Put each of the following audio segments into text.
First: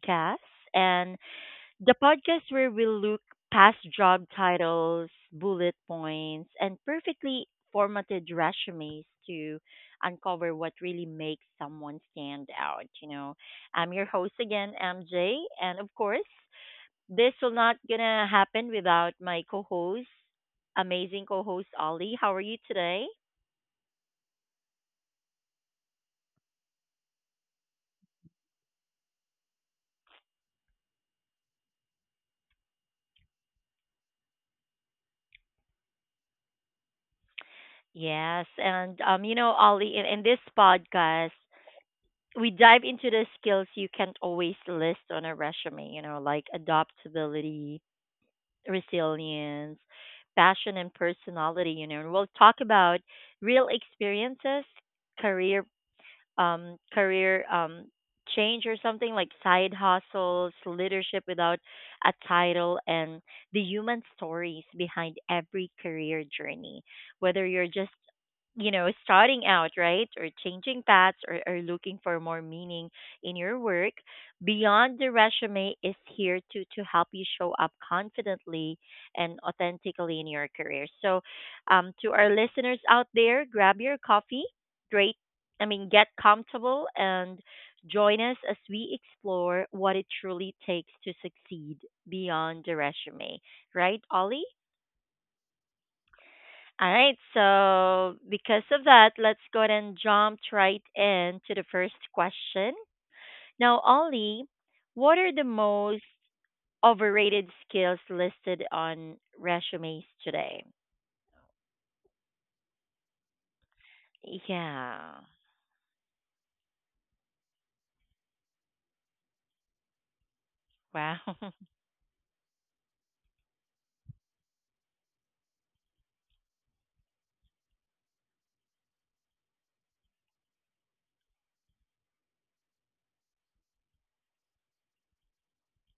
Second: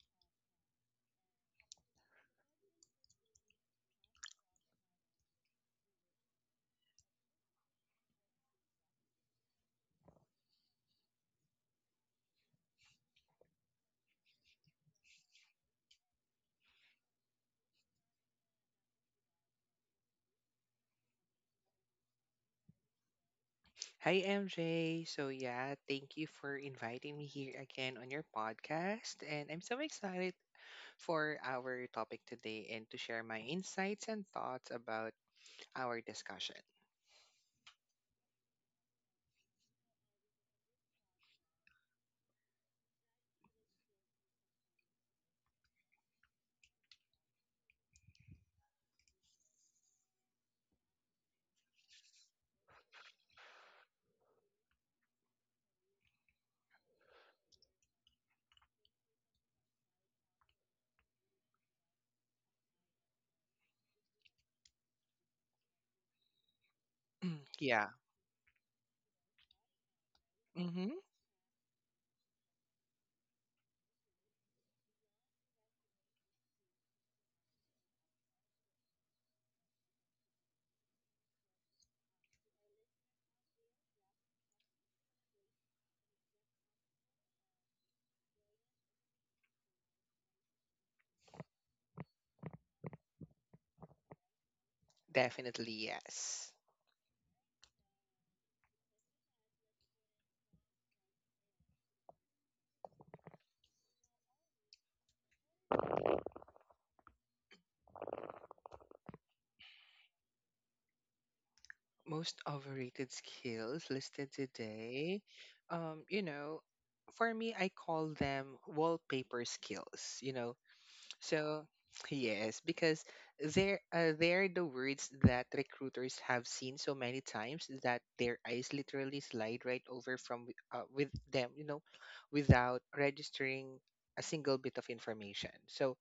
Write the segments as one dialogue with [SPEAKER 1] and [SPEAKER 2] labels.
[SPEAKER 1] podcast. And the podcast where we look past job titles, bullet points, and perfectly formatted resumes to uncover what really makes someone stand out. You know, I'm your host again, MJ, and of course, this will not gonna happen without my co-host, amazing co-host Ollie. How are you today?
[SPEAKER 2] Hi, MJ. So, yeah, thank you for inviting me here again on your podcast. And I'm so excited for our topic today and to share my insights and thoughts about our discussion.
[SPEAKER 1] Yes, and Ollie, in this podcast, we dive into the skills you can't always list on a resume, you know, like adaptability, resilience, passion, and personality, you know, and we'll talk about real experiences, career career change or something like side hustles, leadership without a title, and the human stories behind every career journey. Whether you're
[SPEAKER 2] Yeah.
[SPEAKER 1] just you know starting out right or changing
[SPEAKER 2] Mm-hmm.
[SPEAKER 1] paths or looking for more meaning in your work beyond the resume is here to help you show up confidently and authentically in your career, so to our listeners out there, grab your coffee, I mean, get comfortable and join us as we explore what it truly takes to succeed beyond the resume. Right, Ollie?
[SPEAKER 2] Definitely, yes.
[SPEAKER 1] All right, so because of that, let's go ahead and jump right into the first question. Now, Ollie, what are the most overrated skills listed on resumes today?
[SPEAKER 2] Most overrated skills listed today,
[SPEAKER 1] Yeah.
[SPEAKER 2] you know, for me, I call them wallpaper skills. You know,
[SPEAKER 1] Wow.
[SPEAKER 2] so yes, because they're the words that recruiters have seen so many times that their eyes literally slide right over with them, you know, without registering a single bit of information. So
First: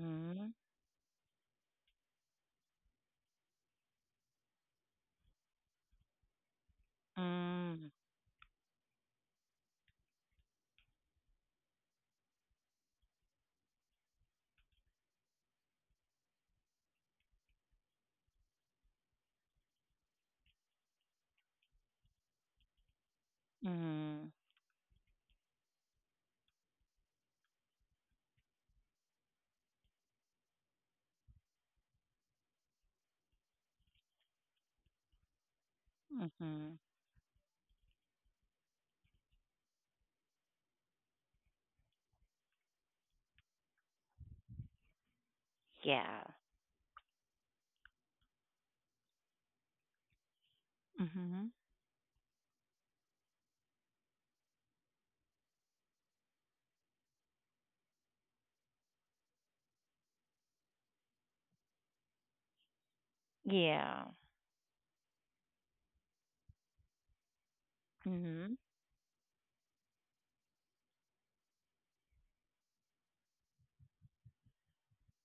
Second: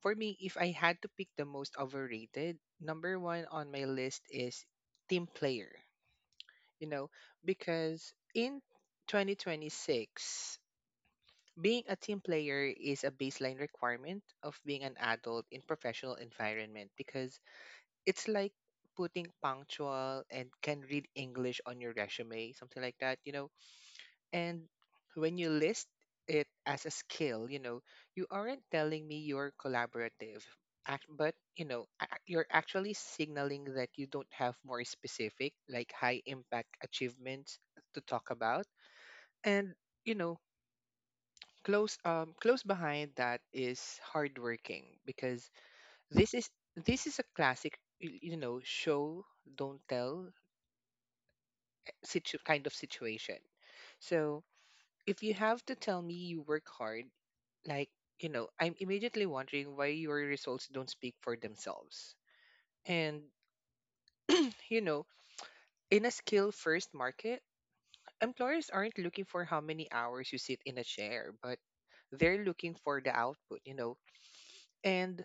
[SPEAKER 2] for me, if I had to pick the most overrated, number one on my list is team player. You know,
[SPEAKER 1] Mm-hmm.
[SPEAKER 2] because in 2026. Being a team player is a baseline requirement of being an adult in professional environment, because it's like putting punctual and can read English on your resume, something like that, you know. And when you list it as a skill, you know, you aren't telling me you're collaborative, act, but you're actually signaling that you don't have more specific, like high
[SPEAKER 1] Mm-hmm.
[SPEAKER 2] impact achievements to talk about. And you know, close behind that is hardworking, because
[SPEAKER 1] Yeah.
[SPEAKER 2] this is this is a classic you know show don't tell
[SPEAKER 1] Hmm.
[SPEAKER 2] kind of situation. So if you have to tell me you work hard, like, you know, I'm immediately wondering why your results don't speak for themselves. And
[SPEAKER 1] Yeah.
[SPEAKER 2] you know, in a skill first market,
[SPEAKER 1] Hmm.
[SPEAKER 2] employers aren't looking for how many hours you sit in a chair, but they're looking for the output, you know. And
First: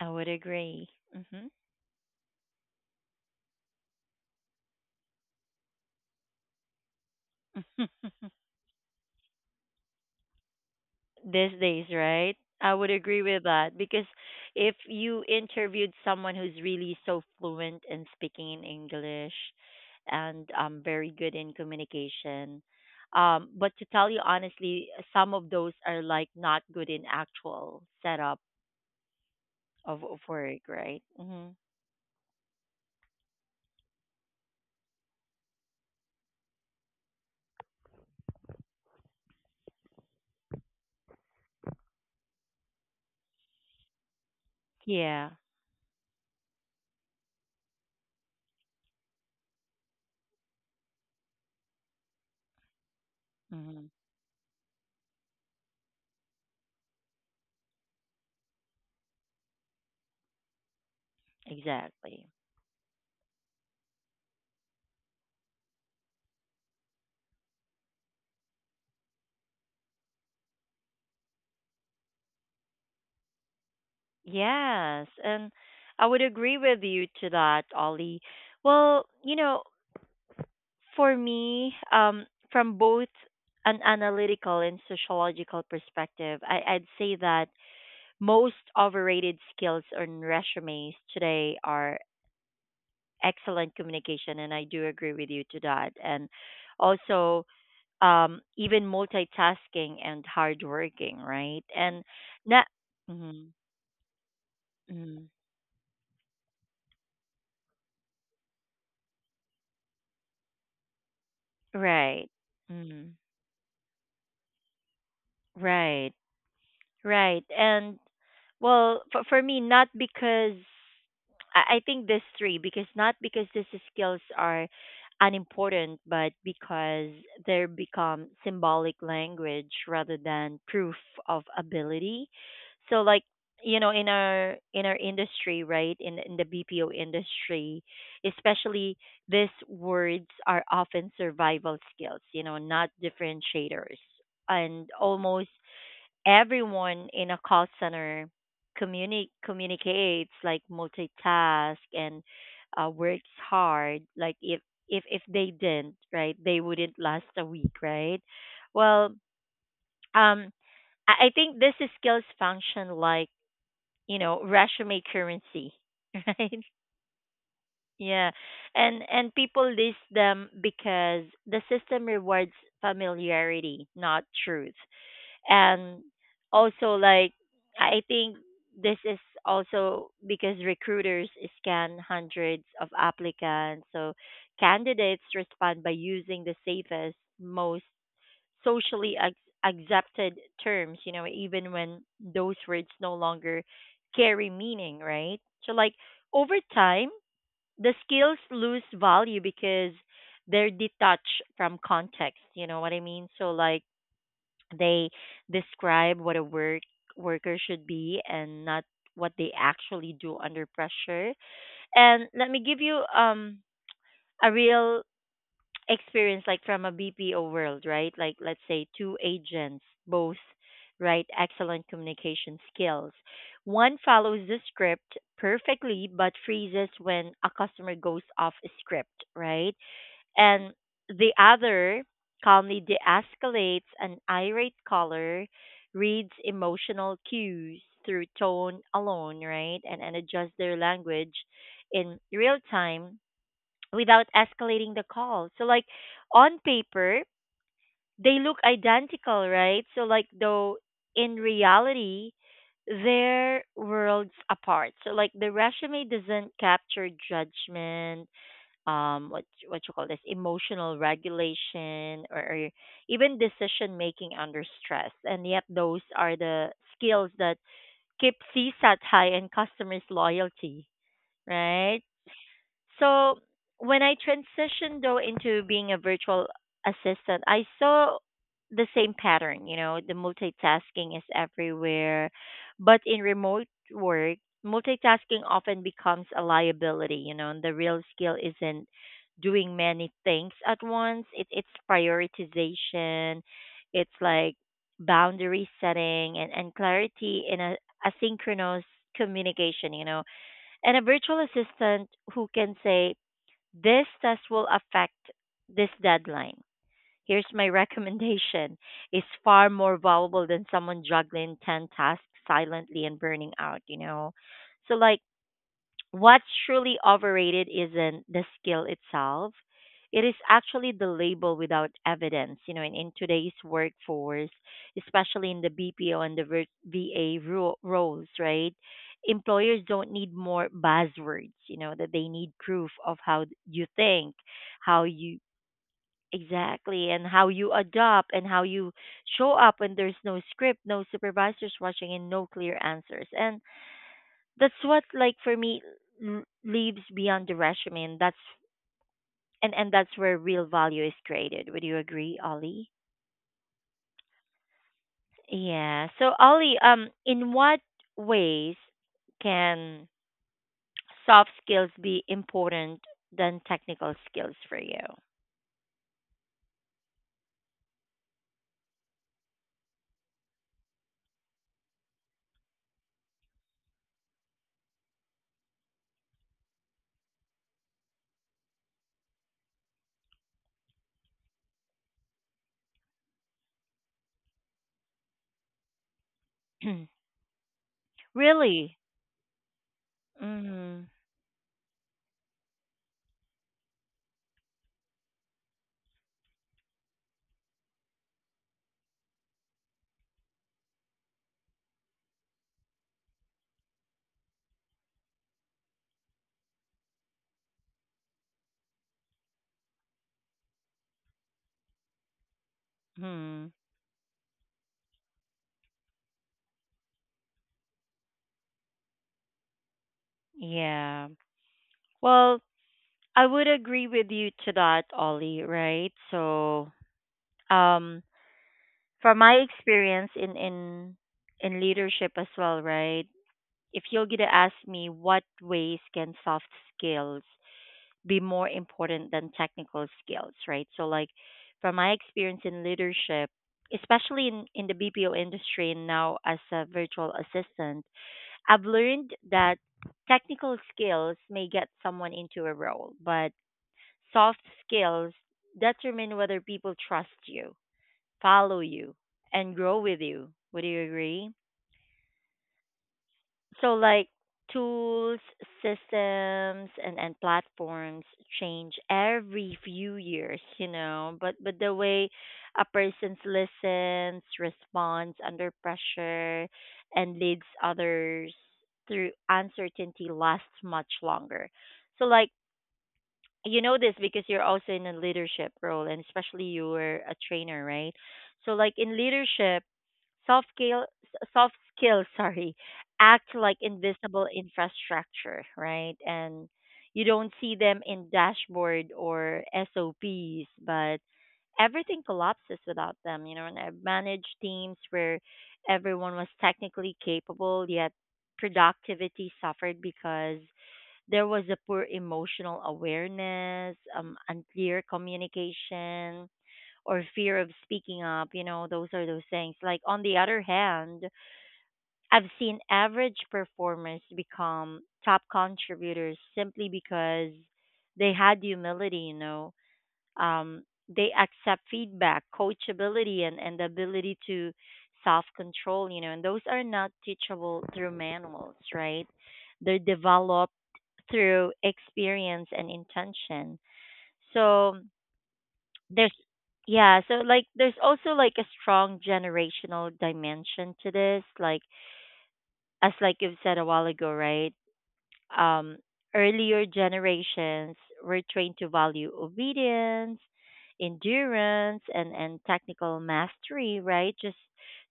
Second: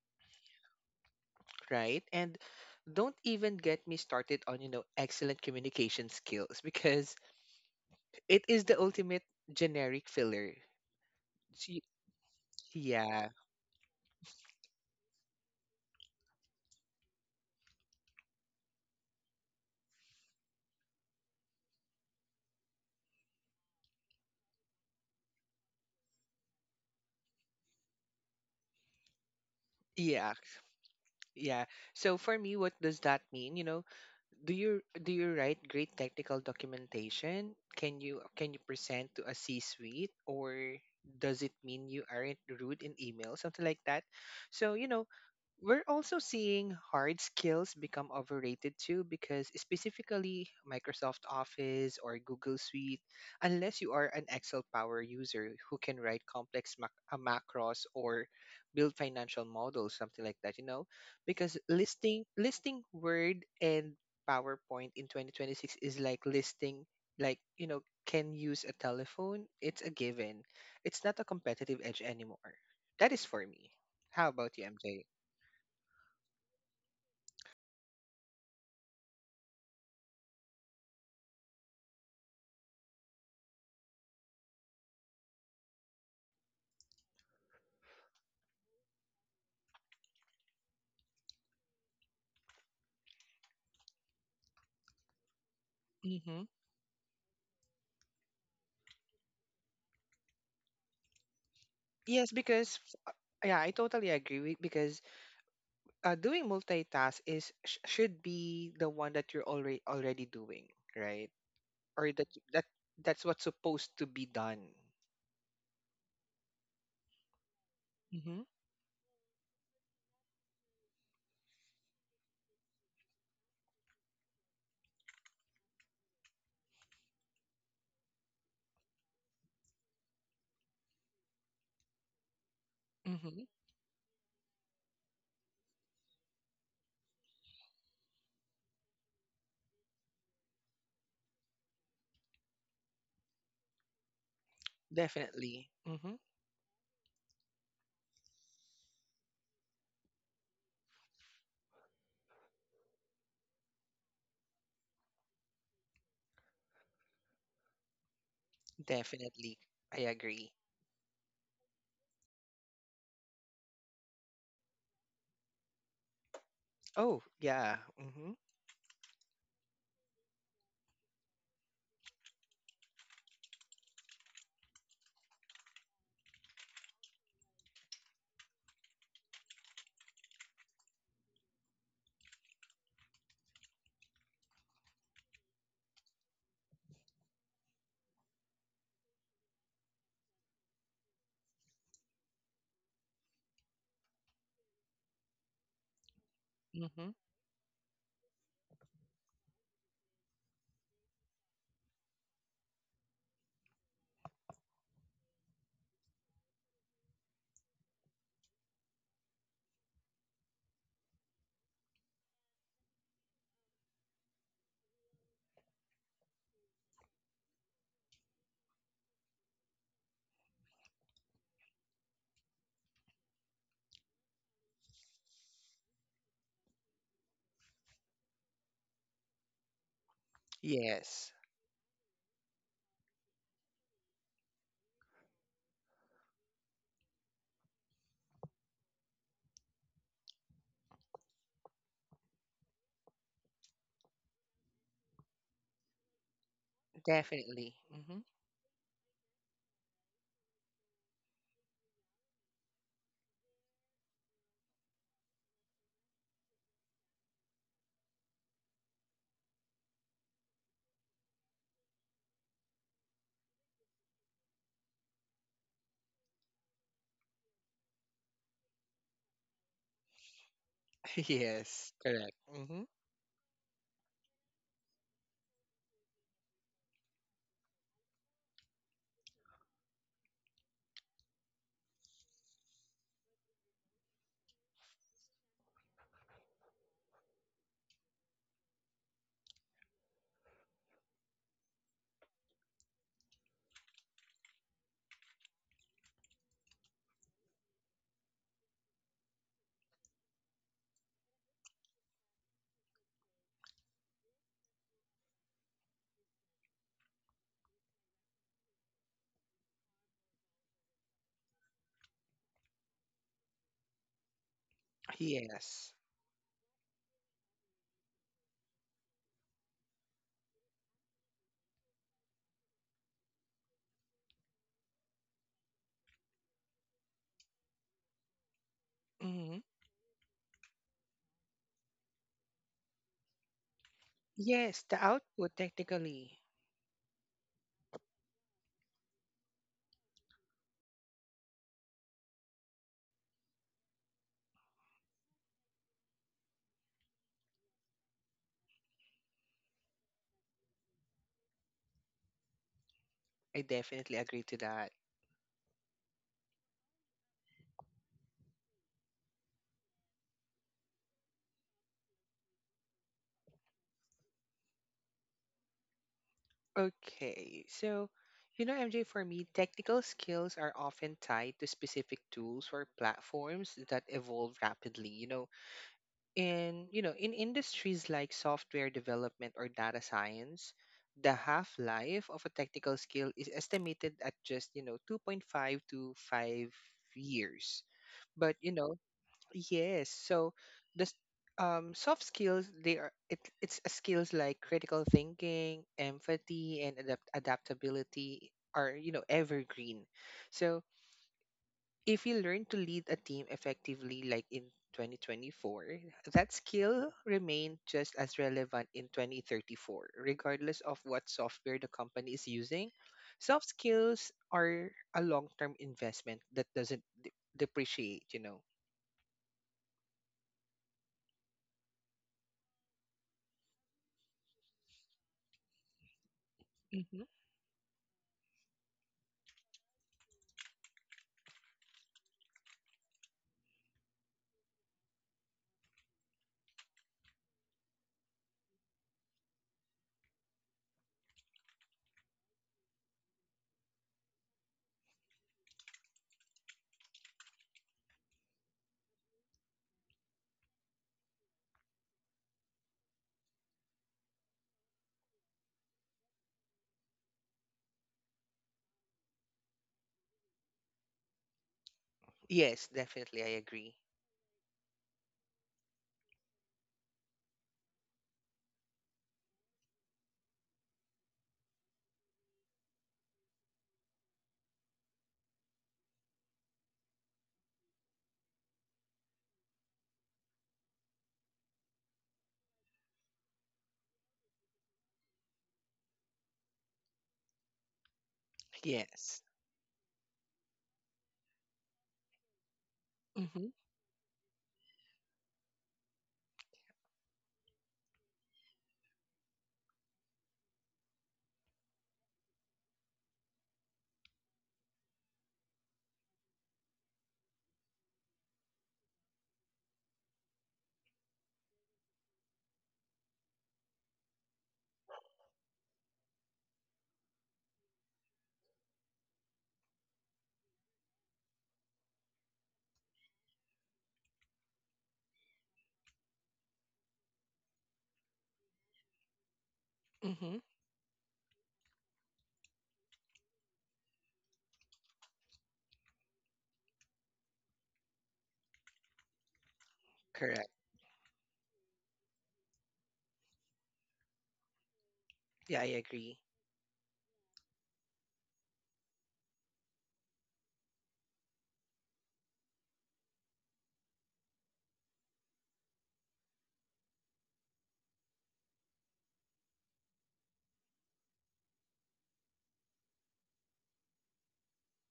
[SPEAKER 1] I would agree. Hmm.
[SPEAKER 2] right? And don't even get me started on, you know, excellent communication skills, because it is the ultimate generic filler.
[SPEAKER 1] These
[SPEAKER 2] See-
[SPEAKER 1] days, right? I would agree
[SPEAKER 2] yeah.
[SPEAKER 1] with that because if you interviewed someone who's really so fluent in speaking in English and very good in communication, but to tell you honestly, some of those are like not good in actual setup of
[SPEAKER 2] Yeah.
[SPEAKER 1] work, right? Hmm.
[SPEAKER 2] Yeah. So for me, what does that mean? You know, do you write great technical documentation? Can you present to a C-suite, or does it mean you aren't rude in email, something like that? So, you know,
[SPEAKER 1] Yeah.
[SPEAKER 2] we're also seeing hard skills become overrated too, because specifically Microsoft Office or Google Suite, unless
[SPEAKER 1] Hmm.
[SPEAKER 2] you are an Excel power user who can write complex macros or build financial models, something like that, you know. Because listing
[SPEAKER 1] Exactly.
[SPEAKER 2] listing Word and PowerPoint in 2026 is like listing, like, you know, can use a telephone. It's a given. It's not a competitive edge anymore. That is for me. How about you, MJ?
[SPEAKER 1] Yes, and I would agree with you to that, Ollie. Well, you know, for me, from both an analytical and sociological perspective, I'd say that most overrated skills on resumes today are excellent communication, and I do agree with you to that. And
[SPEAKER 2] Mm-hmm.
[SPEAKER 1] also, even multitasking and hardworking, right? And
[SPEAKER 2] Yes,
[SPEAKER 1] not,
[SPEAKER 2] because uh,
[SPEAKER 1] mm-hmm,
[SPEAKER 2] yeah, I totally agree with, because
[SPEAKER 1] mm-hmm,
[SPEAKER 2] doing multitask should be the one that you're already doing, right? Or that
[SPEAKER 1] right.
[SPEAKER 2] that
[SPEAKER 1] Mm-hmm.
[SPEAKER 2] that's what's supposed to be done.
[SPEAKER 1] Right, right. And
[SPEAKER 2] Mm-hmm.
[SPEAKER 1] well, for me, not because I think this three, because not because these skills are unimportant, but because they become symbolic language rather than proof of ability. So, like,
[SPEAKER 2] Mm-hmm.
[SPEAKER 1] you know, in our industry, right, in the BPO industry, especially, these words are often survival skills, you know, not differentiators. And almost
[SPEAKER 2] Definitely. Mm-hmm.
[SPEAKER 1] everyone in a call center communicates like multitask and works hard. Like if they didn't, right, they wouldn't last a week, right. Well,
[SPEAKER 2] Definitely. I
[SPEAKER 1] um
[SPEAKER 2] agree.
[SPEAKER 1] I think this is skills function like, you know, resume currency, right.
[SPEAKER 2] Oh, yeah.
[SPEAKER 1] Yeah,
[SPEAKER 2] Mm-hmm.
[SPEAKER 1] and people list them because the system rewards familiarity, not truth. And also, like, I think this is also because recruiters scan hundreds of applicants, so candidates respond by using the safest, most socially accepted terms, you know, even when those words no longer carry meaning, right. So like, over time
[SPEAKER 2] Mm-hmm.
[SPEAKER 1] the skills lose value because they're detached from context, you know what I mean. So like they describe what a worker should be and not what they actually do under pressure. And let me give you a real experience like from a BPO world, right? Like let's say two agents both right excellent communication skills. One follows the script perfectly but freezes when a customer goes off script, right? And
[SPEAKER 2] Yes.
[SPEAKER 1] the other calmly de-escalates an irate caller, reads emotional cues through tone alone, right, and adjusts their language in real time without escalating the call. So, like on paper,
[SPEAKER 2] Definitely. Mm-hmm.
[SPEAKER 1] they look identical, right? So, like though in reality, they're worlds apart. So, like, the resume doesn't capture judgment, what you call this, emotional regulation, or even decision making under stress. And yet those are the skills that keep CSAT high and customers loyalty,
[SPEAKER 2] Yes.
[SPEAKER 1] right.
[SPEAKER 2] Correct. Mm-hmm.
[SPEAKER 1] So when I transitioned though into being a virtual assistant, I saw the same pattern, you know, the multitasking is everywhere. But in remote work, multitasking often becomes a liability, you know, and the real skill isn't doing many things at once. It's prioritization, it's like boundary setting, and clarity in a asynchronous communication, you know. And a virtual assistant who can say, "This test will affect this deadline. Here's my recommendation," is far more valuable than someone juggling 10 tasks silently and burning out, you know. So like,
[SPEAKER 2] Yes.
[SPEAKER 1] what's truly overrated isn't the skill itself. It is actually the label without evidence. You know, in today's workforce, especially in the BPO and the VA roles, right?
[SPEAKER 2] Mm-hmm.
[SPEAKER 1] Employers don't need more buzzwords, you know, that they need proof of how you think,
[SPEAKER 2] Yes, the
[SPEAKER 1] how you
[SPEAKER 2] output technically.
[SPEAKER 1] exactly, and how you adopt and how you show up when there's no script, no supervisors watching, and no clear answers. And that's what, like, for me, leaves beyond the resume, and that's and that's where real value is created. Would you agree, Ollie?
[SPEAKER 2] I definitely agree to that.
[SPEAKER 1] Yeah, so Ollie, in what ways can soft skills be important than technical skills for you?
[SPEAKER 2] Okay. So, you know, MJ, for me, technical skills are often tied to specific tools or platforms that evolve rapidly. You know, in industries like software development or data science, the half life of a technical skill is estimated at just, you know, 2.5 to 5 years. But you
[SPEAKER 1] really?
[SPEAKER 2] know, yes, so
[SPEAKER 1] Mm-hmm.
[SPEAKER 2] the s- soft skills, they are it, it's a skills like critical thinking, empathy, and adaptability are, you know, evergreen. So if you learn to lead a team effectively, like in 2024, that skill remained just as relevant in 2034, regardless of what software the company is using.
[SPEAKER 1] Hmm.
[SPEAKER 2] Soft skills are a long term investment that doesn't depreciate, you know.
[SPEAKER 1] Yeah. Well, I would agree with you to that, Ollie, right. So
[SPEAKER 2] Hmm.
[SPEAKER 1] um from my experience in in leadership as well, right? If you're gonna ask me what ways can soft skills be more important than technical skills, right? So like from my experience in leadership, especially in the BPO industry and now as a virtual assistant, I've learned that technical skills may get someone into a role, but soft skills determine whether people trust you, follow you, and grow with you. Would you agree?
[SPEAKER 2] Yes, definitely. I
[SPEAKER 1] So,
[SPEAKER 2] agree.
[SPEAKER 1] like, tools, systems, and platforms change every few years, you know, but the way a person listens, responds under pressure, and leads others through uncertainty lasts much longer. So, like, you know this because you're also in a leadership role, and especially you're a trainer, right? So, like, in
[SPEAKER 2] Yes.
[SPEAKER 1] leadership, Soft skill, soft skills sorry, act
[SPEAKER 2] Mm-hmm.
[SPEAKER 1] like invisible infrastructure, right? And you don't see them in dashboard or SOPs, but everything collapses without them, you know. And I've managed teams where everyone was technically capable, yet productivity suffered because there was a poor emotional awareness, unclear communication, or fear of speaking up. You know, those are those things. Like, on the other hand, I've seen average performers become top contributors simply because they had humility, you know.
[SPEAKER 2] Mm-hmm.
[SPEAKER 1] Um, they accept feedback, coachability, and the ability to self control, you know, and those are not teachable through manuals, right? They're
[SPEAKER 2] Correct.
[SPEAKER 1] developed through experience and intention. So,
[SPEAKER 2] Yeah, I
[SPEAKER 1] there's,
[SPEAKER 2] agree.
[SPEAKER 1] yeah, so like there's also like a strong generational dimension to this, like as like you've said a while ago, right. um earlier generations were trained to value obedience, endurance, and technical mastery, right,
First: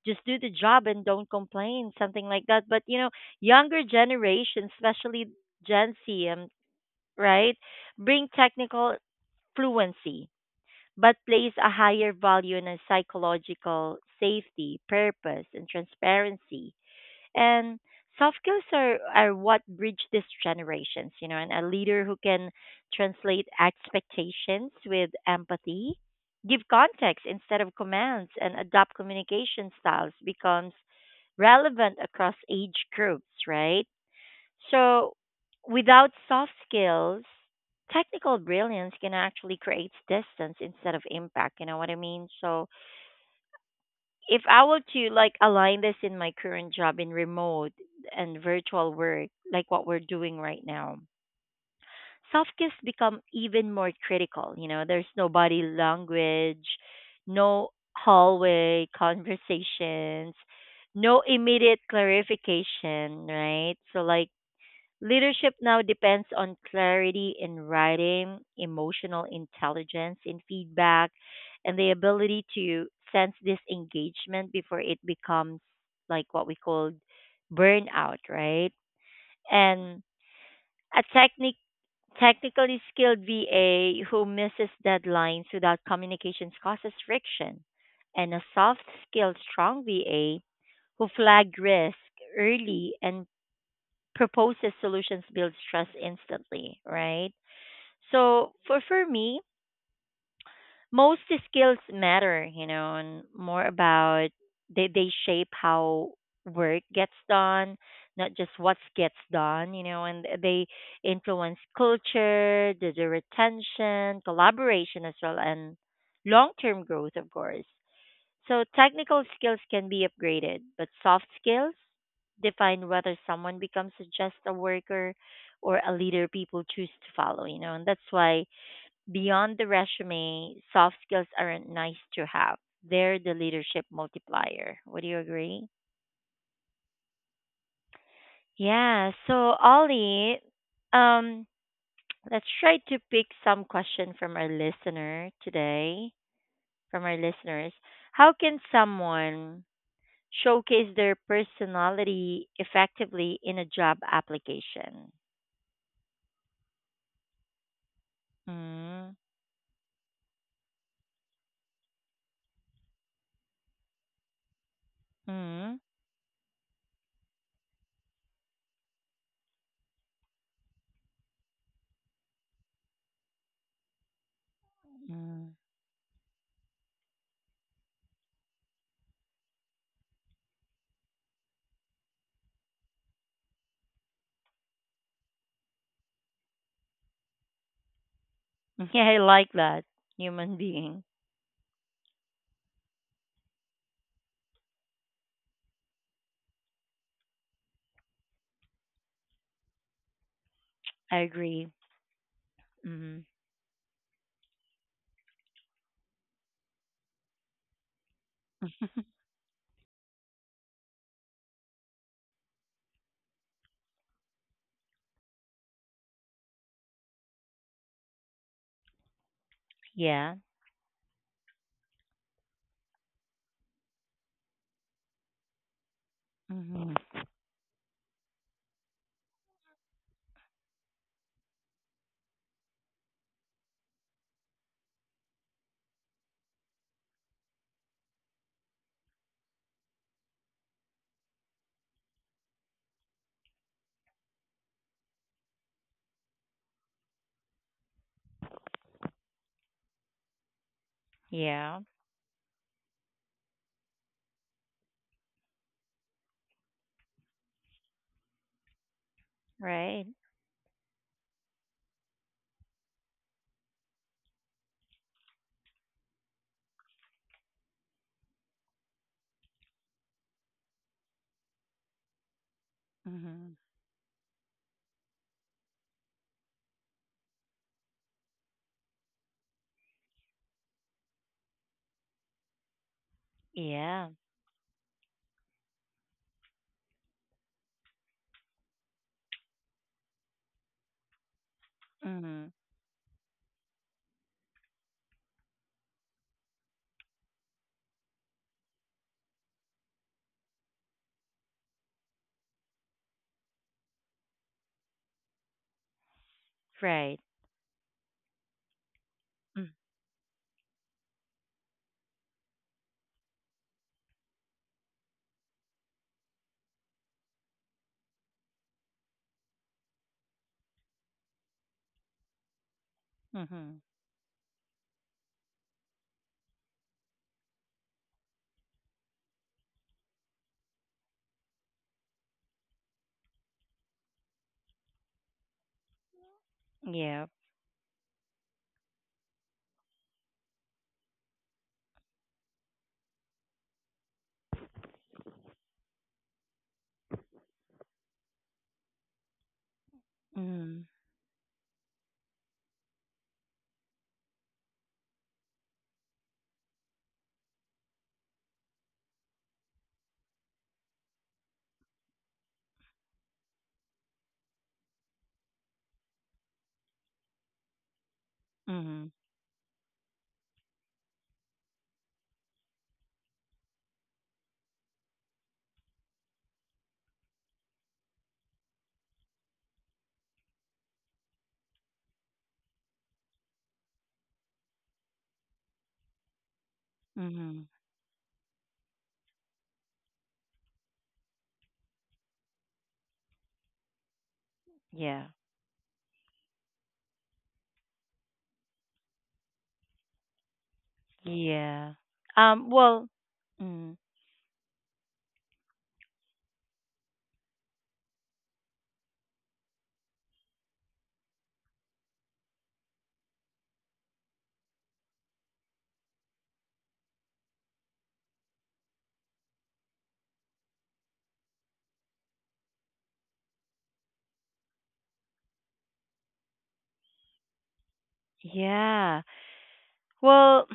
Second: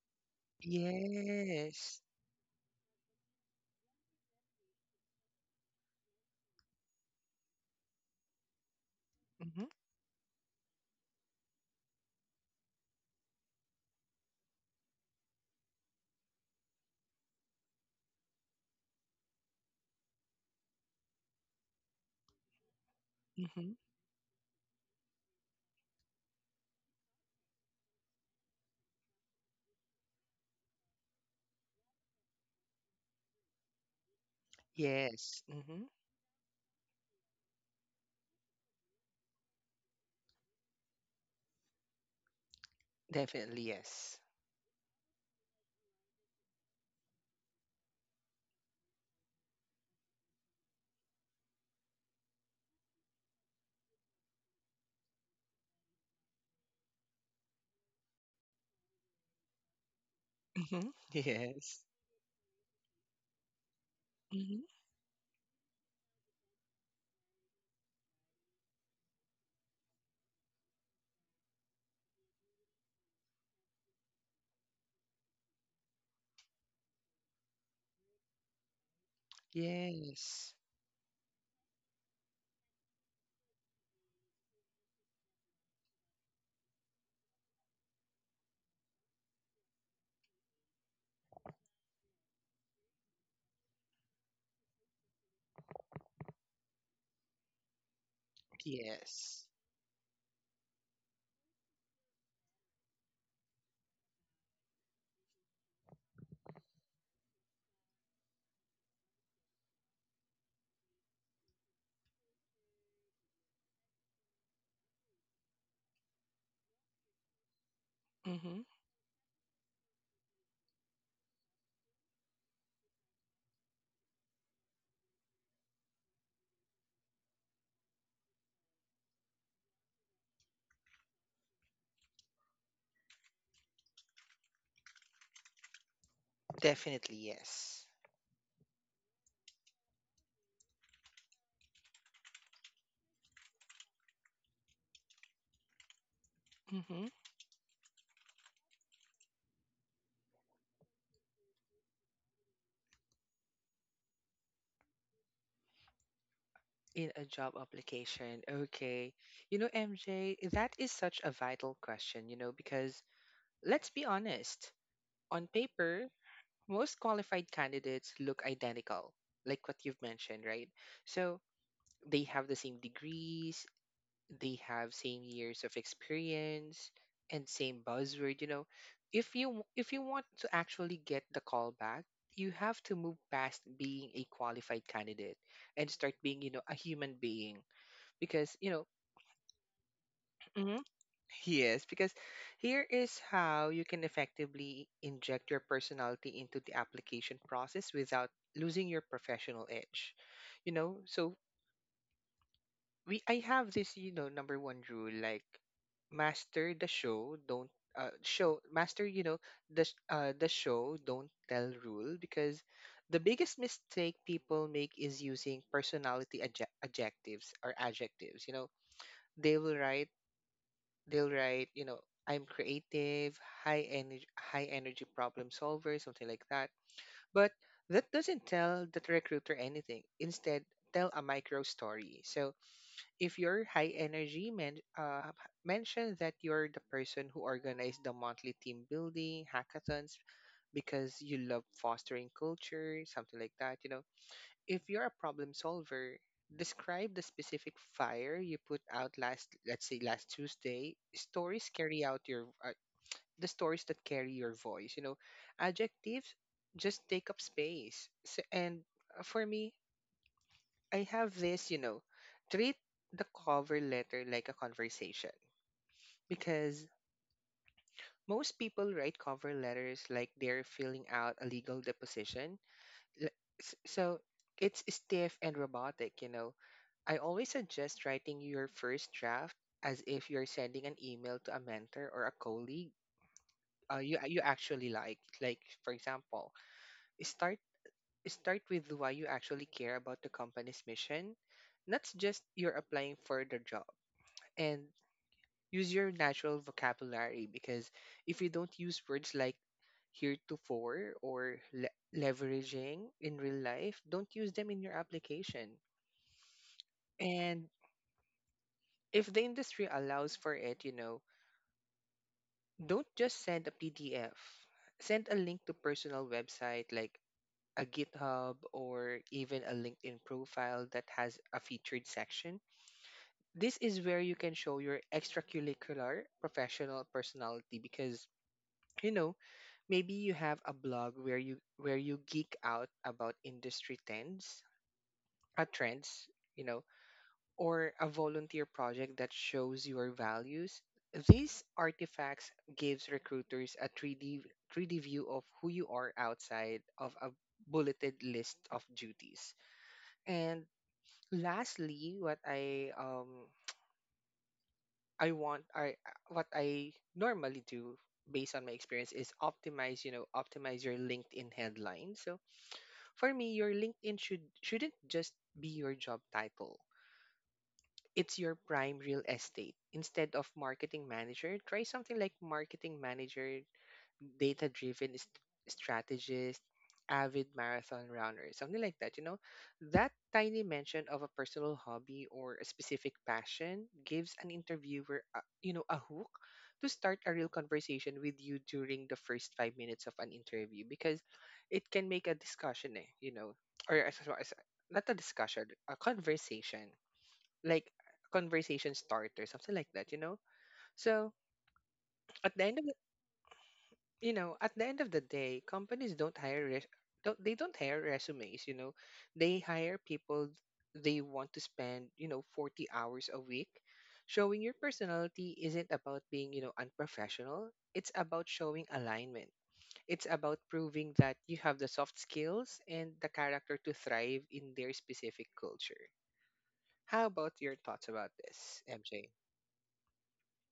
[SPEAKER 1] just do the job and don't complain,
[SPEAKER 2] Yes.
[SPEAKER 1] something like that. But you know, younger generations, especially gen z, right, bring technical
[SPEAKER 2] Mm-hmm.
[SPEAKER 1] fluency but place a higher value on a psychological safety, purpose, and transparency. And soft skills are what bridge these generations, you know, and a leader who can translate
[SPEAKER 2] Mm-hmm.
[SPEAKER 1] expectations with empathy, give context instead of commands, and adopt communication styles becomes relevant across age groups, right? So,
[SPEAKER 2] Yes. Mm-hmm.
[SPEAKER 1] without soft skills, technical brilliance can actually create distance instead of impact. You know what I mean? So,
[SPEAKER 2] Definitely yes.
[SPEAKER 1] if I were to like align this in my current job in remote and virtual work, like what we're doing right now, soft skills become even more critical. You know, there's no body language, no hallway conversations,
[SPEAKER 2] Mm-hmm.
[SPEAKER 1] no immediate
[SPEAKER 2] Yes.
[SPEAKER 1] clarification, right? So, like,
[SPEAKER 2] Hmm.
[SPEAKER 1] leadership now depends on clarity in writing, emotional intelligence in feedback, and the ability to sense this engagement before it becomes like what we call burnout, right? And
[SPEAKER 2] Yes.
[SPEAKER 1] a technically skilled VA who misses deadlines without communications causes friction, and a soft skilled strong VA who flag risk early and proposes solutions builds trust instantly, right? So for me,
[SPEAKER 2] Yes.
[SPEAKER 1] most skills matter, you know, and more about, they shape how work gets done, not just what gets done, you know, and they influence culture, the retention, collaboration as well, and long term growth, of course.
[SPEAKER 2] Hmm.
[SPEAKER 1] So technical skills can be upgraded, but soft skills define whether someone becomes just a worker or a leader people choose to follow, you know. And that's why beyond the resume, soft skills aren't nice to have. They're the leadership multiplier. Would you agree?
[SPEAKER 2] Definitely yes.
[SPEAKER 1] Yeah, so Ollie, um, let's try to pick some question from our listener today, from
[SPEAKER 2] Hmm.
[SPEAKER 1] our listeners. How can someone showcase their personality effectively in a job application?
[SPEAKER 2] In a job application. Okay.
[SPEAKER 1] Mm,
[SPEAKER 2] You know, MJ, that is such a vital question, you know, because let's be honest, on
[SPEAKER 1] mm,
[SPEAKER 2] paper, most qualified candidates look identical, like what you've mentioned, right? So they have the same degrees, they have same
[SPEAKER 1] mm.
[SPEAKER 2] years of experience and same buzzword. You know, if you want to actually get the call back, you have to move past being a qualified candidate and start being, you know, a human being. Because you know.
[SPEAKER 1] Yeah, I like that. Human
[SPEAKER 2] Mhm.
[SPEAKER 1] being.
[SPEAKER 2] Yes, because here is how you can effectively inject your personality into the application process without losing your professional edge, you know.
[SPEAKER 1] I
[SPEAKER 2] So
[SPEAKER 1] agree.
[SPEAKER 2] we
[SPEAKER 1] Mm,
[SPEAKER 2] I have this, you know, number one rule, like, master the show, don't show master, you know, the show, don't tell rule, because the biggest mistake people make is using personality adjectives or adjectives, you know. They will write
[SPEAKER 1] yeah.
[SPEAKER 2] they'll write, you know, I'm creative, high energy problem solver, something like that.
[SPEAKER 1] Hmm.
[SPEAKER 2] But that doesn't tell the recruiter anything. Instead, tell a micro story. So if you're high energy, mention that you're the person who organized the monthly team building hackathons, because you love fostering culture, something like that. You know, if you're a problem solver, describe the specific fire you put out last, let's say last Tuesday. Stories
[SPEAKER 1] Yeah.
[SPEAKER 2] carry out your the stories that carry your voice. You know, adjectives just take up space. So, and for me,
[SPEAKER 1] Right.
[SPEAKER 2] I have this, you know, treat the cover letter like a conversation, because most people write cover letters like they're filling out a legal deposition. L-
[SPEAKER 1] Hmm.
[SPEAKER 2] So it's stiff and robotic, you know. I always suggest writing your first draft as if you're sending an email to a mentor or a colleague
[SPEAKER 1] Yeah.
[SPEAKER 2] you you actually like. Like for example, start start with why you actually care about the company's mission, not just
[SPEAKER 1] Hmm.
[SPEAKER 2] you're applying for the job. And use your natural vocabulary, because if you don't use words like heretofore or leveraging in real life, don't use them in your application.
[SPEAKER 1] Right.
[SPEAKER 2] And if the industry allows for it, you know, don't just send a PDF. Send a link to personal website like a GitHub or even a LinkedIn profile that has a featured section. This
[SPEAKER 1] Mm-hmm.
[SPEAKER 2] is where you can show your extracurricular professional personality, because you know, maybe you have a blog where you geek out about industry trends, you know,
[SPEAKER 1] Yeah.
[SPEAKER 2] or a volunteer project that shows your values. These artifacts gives recruiters a 3D view of who you are outside of a bulleted list of duties. And
[SPEAKER 1] Mm-hmm.
[SPEAKER 2] lastly, what I want I what I normally do based on my experience is optimize your LinkedIn headline. So, for me, your LinkedIn shouldn't just be your job title. It's your prime
[SPEAKER 1] Mm-hmm.
[SPEAKER 2] real estate. Instead of marketing manager, try something like marketing manager, data driven strategist, avid marathon runner, something like that. You know, that tiny mention of a personal hobby or a specific passion gives an interviewer, a, you know, a hook to start a real
[SPEAKER 1] Mm-hmm.
[SPEAKER 2] conversation with you during the first 5 minutes of an interview, because it can make a discussion, eh, you know, or as- not a
[SPEAKER 1] Yeah.
[SPEAKER 2] discussion, a conversation, like a conversation starter, something like that, you know. So
[SPEAKER 1] Yeah.
[SPEAKER 2] at the end of
[SPEAKER 1] Well, mm,
[SPEAKER 2] you know at the end of the day companies don't hire don't hire resumes, you know, they hire people they want to spend, you know, 40 hours a week. Showing your personality isn't about being, you know, unprofessional, it's about showing alignment. It's about proving that you have the soft skills and the character to thrive in their specific culture. How about your thoughts about this,
[SPEAKER 1] yeah.
[SPEAKER 2] MJ?
[SPEAKER 1] Well,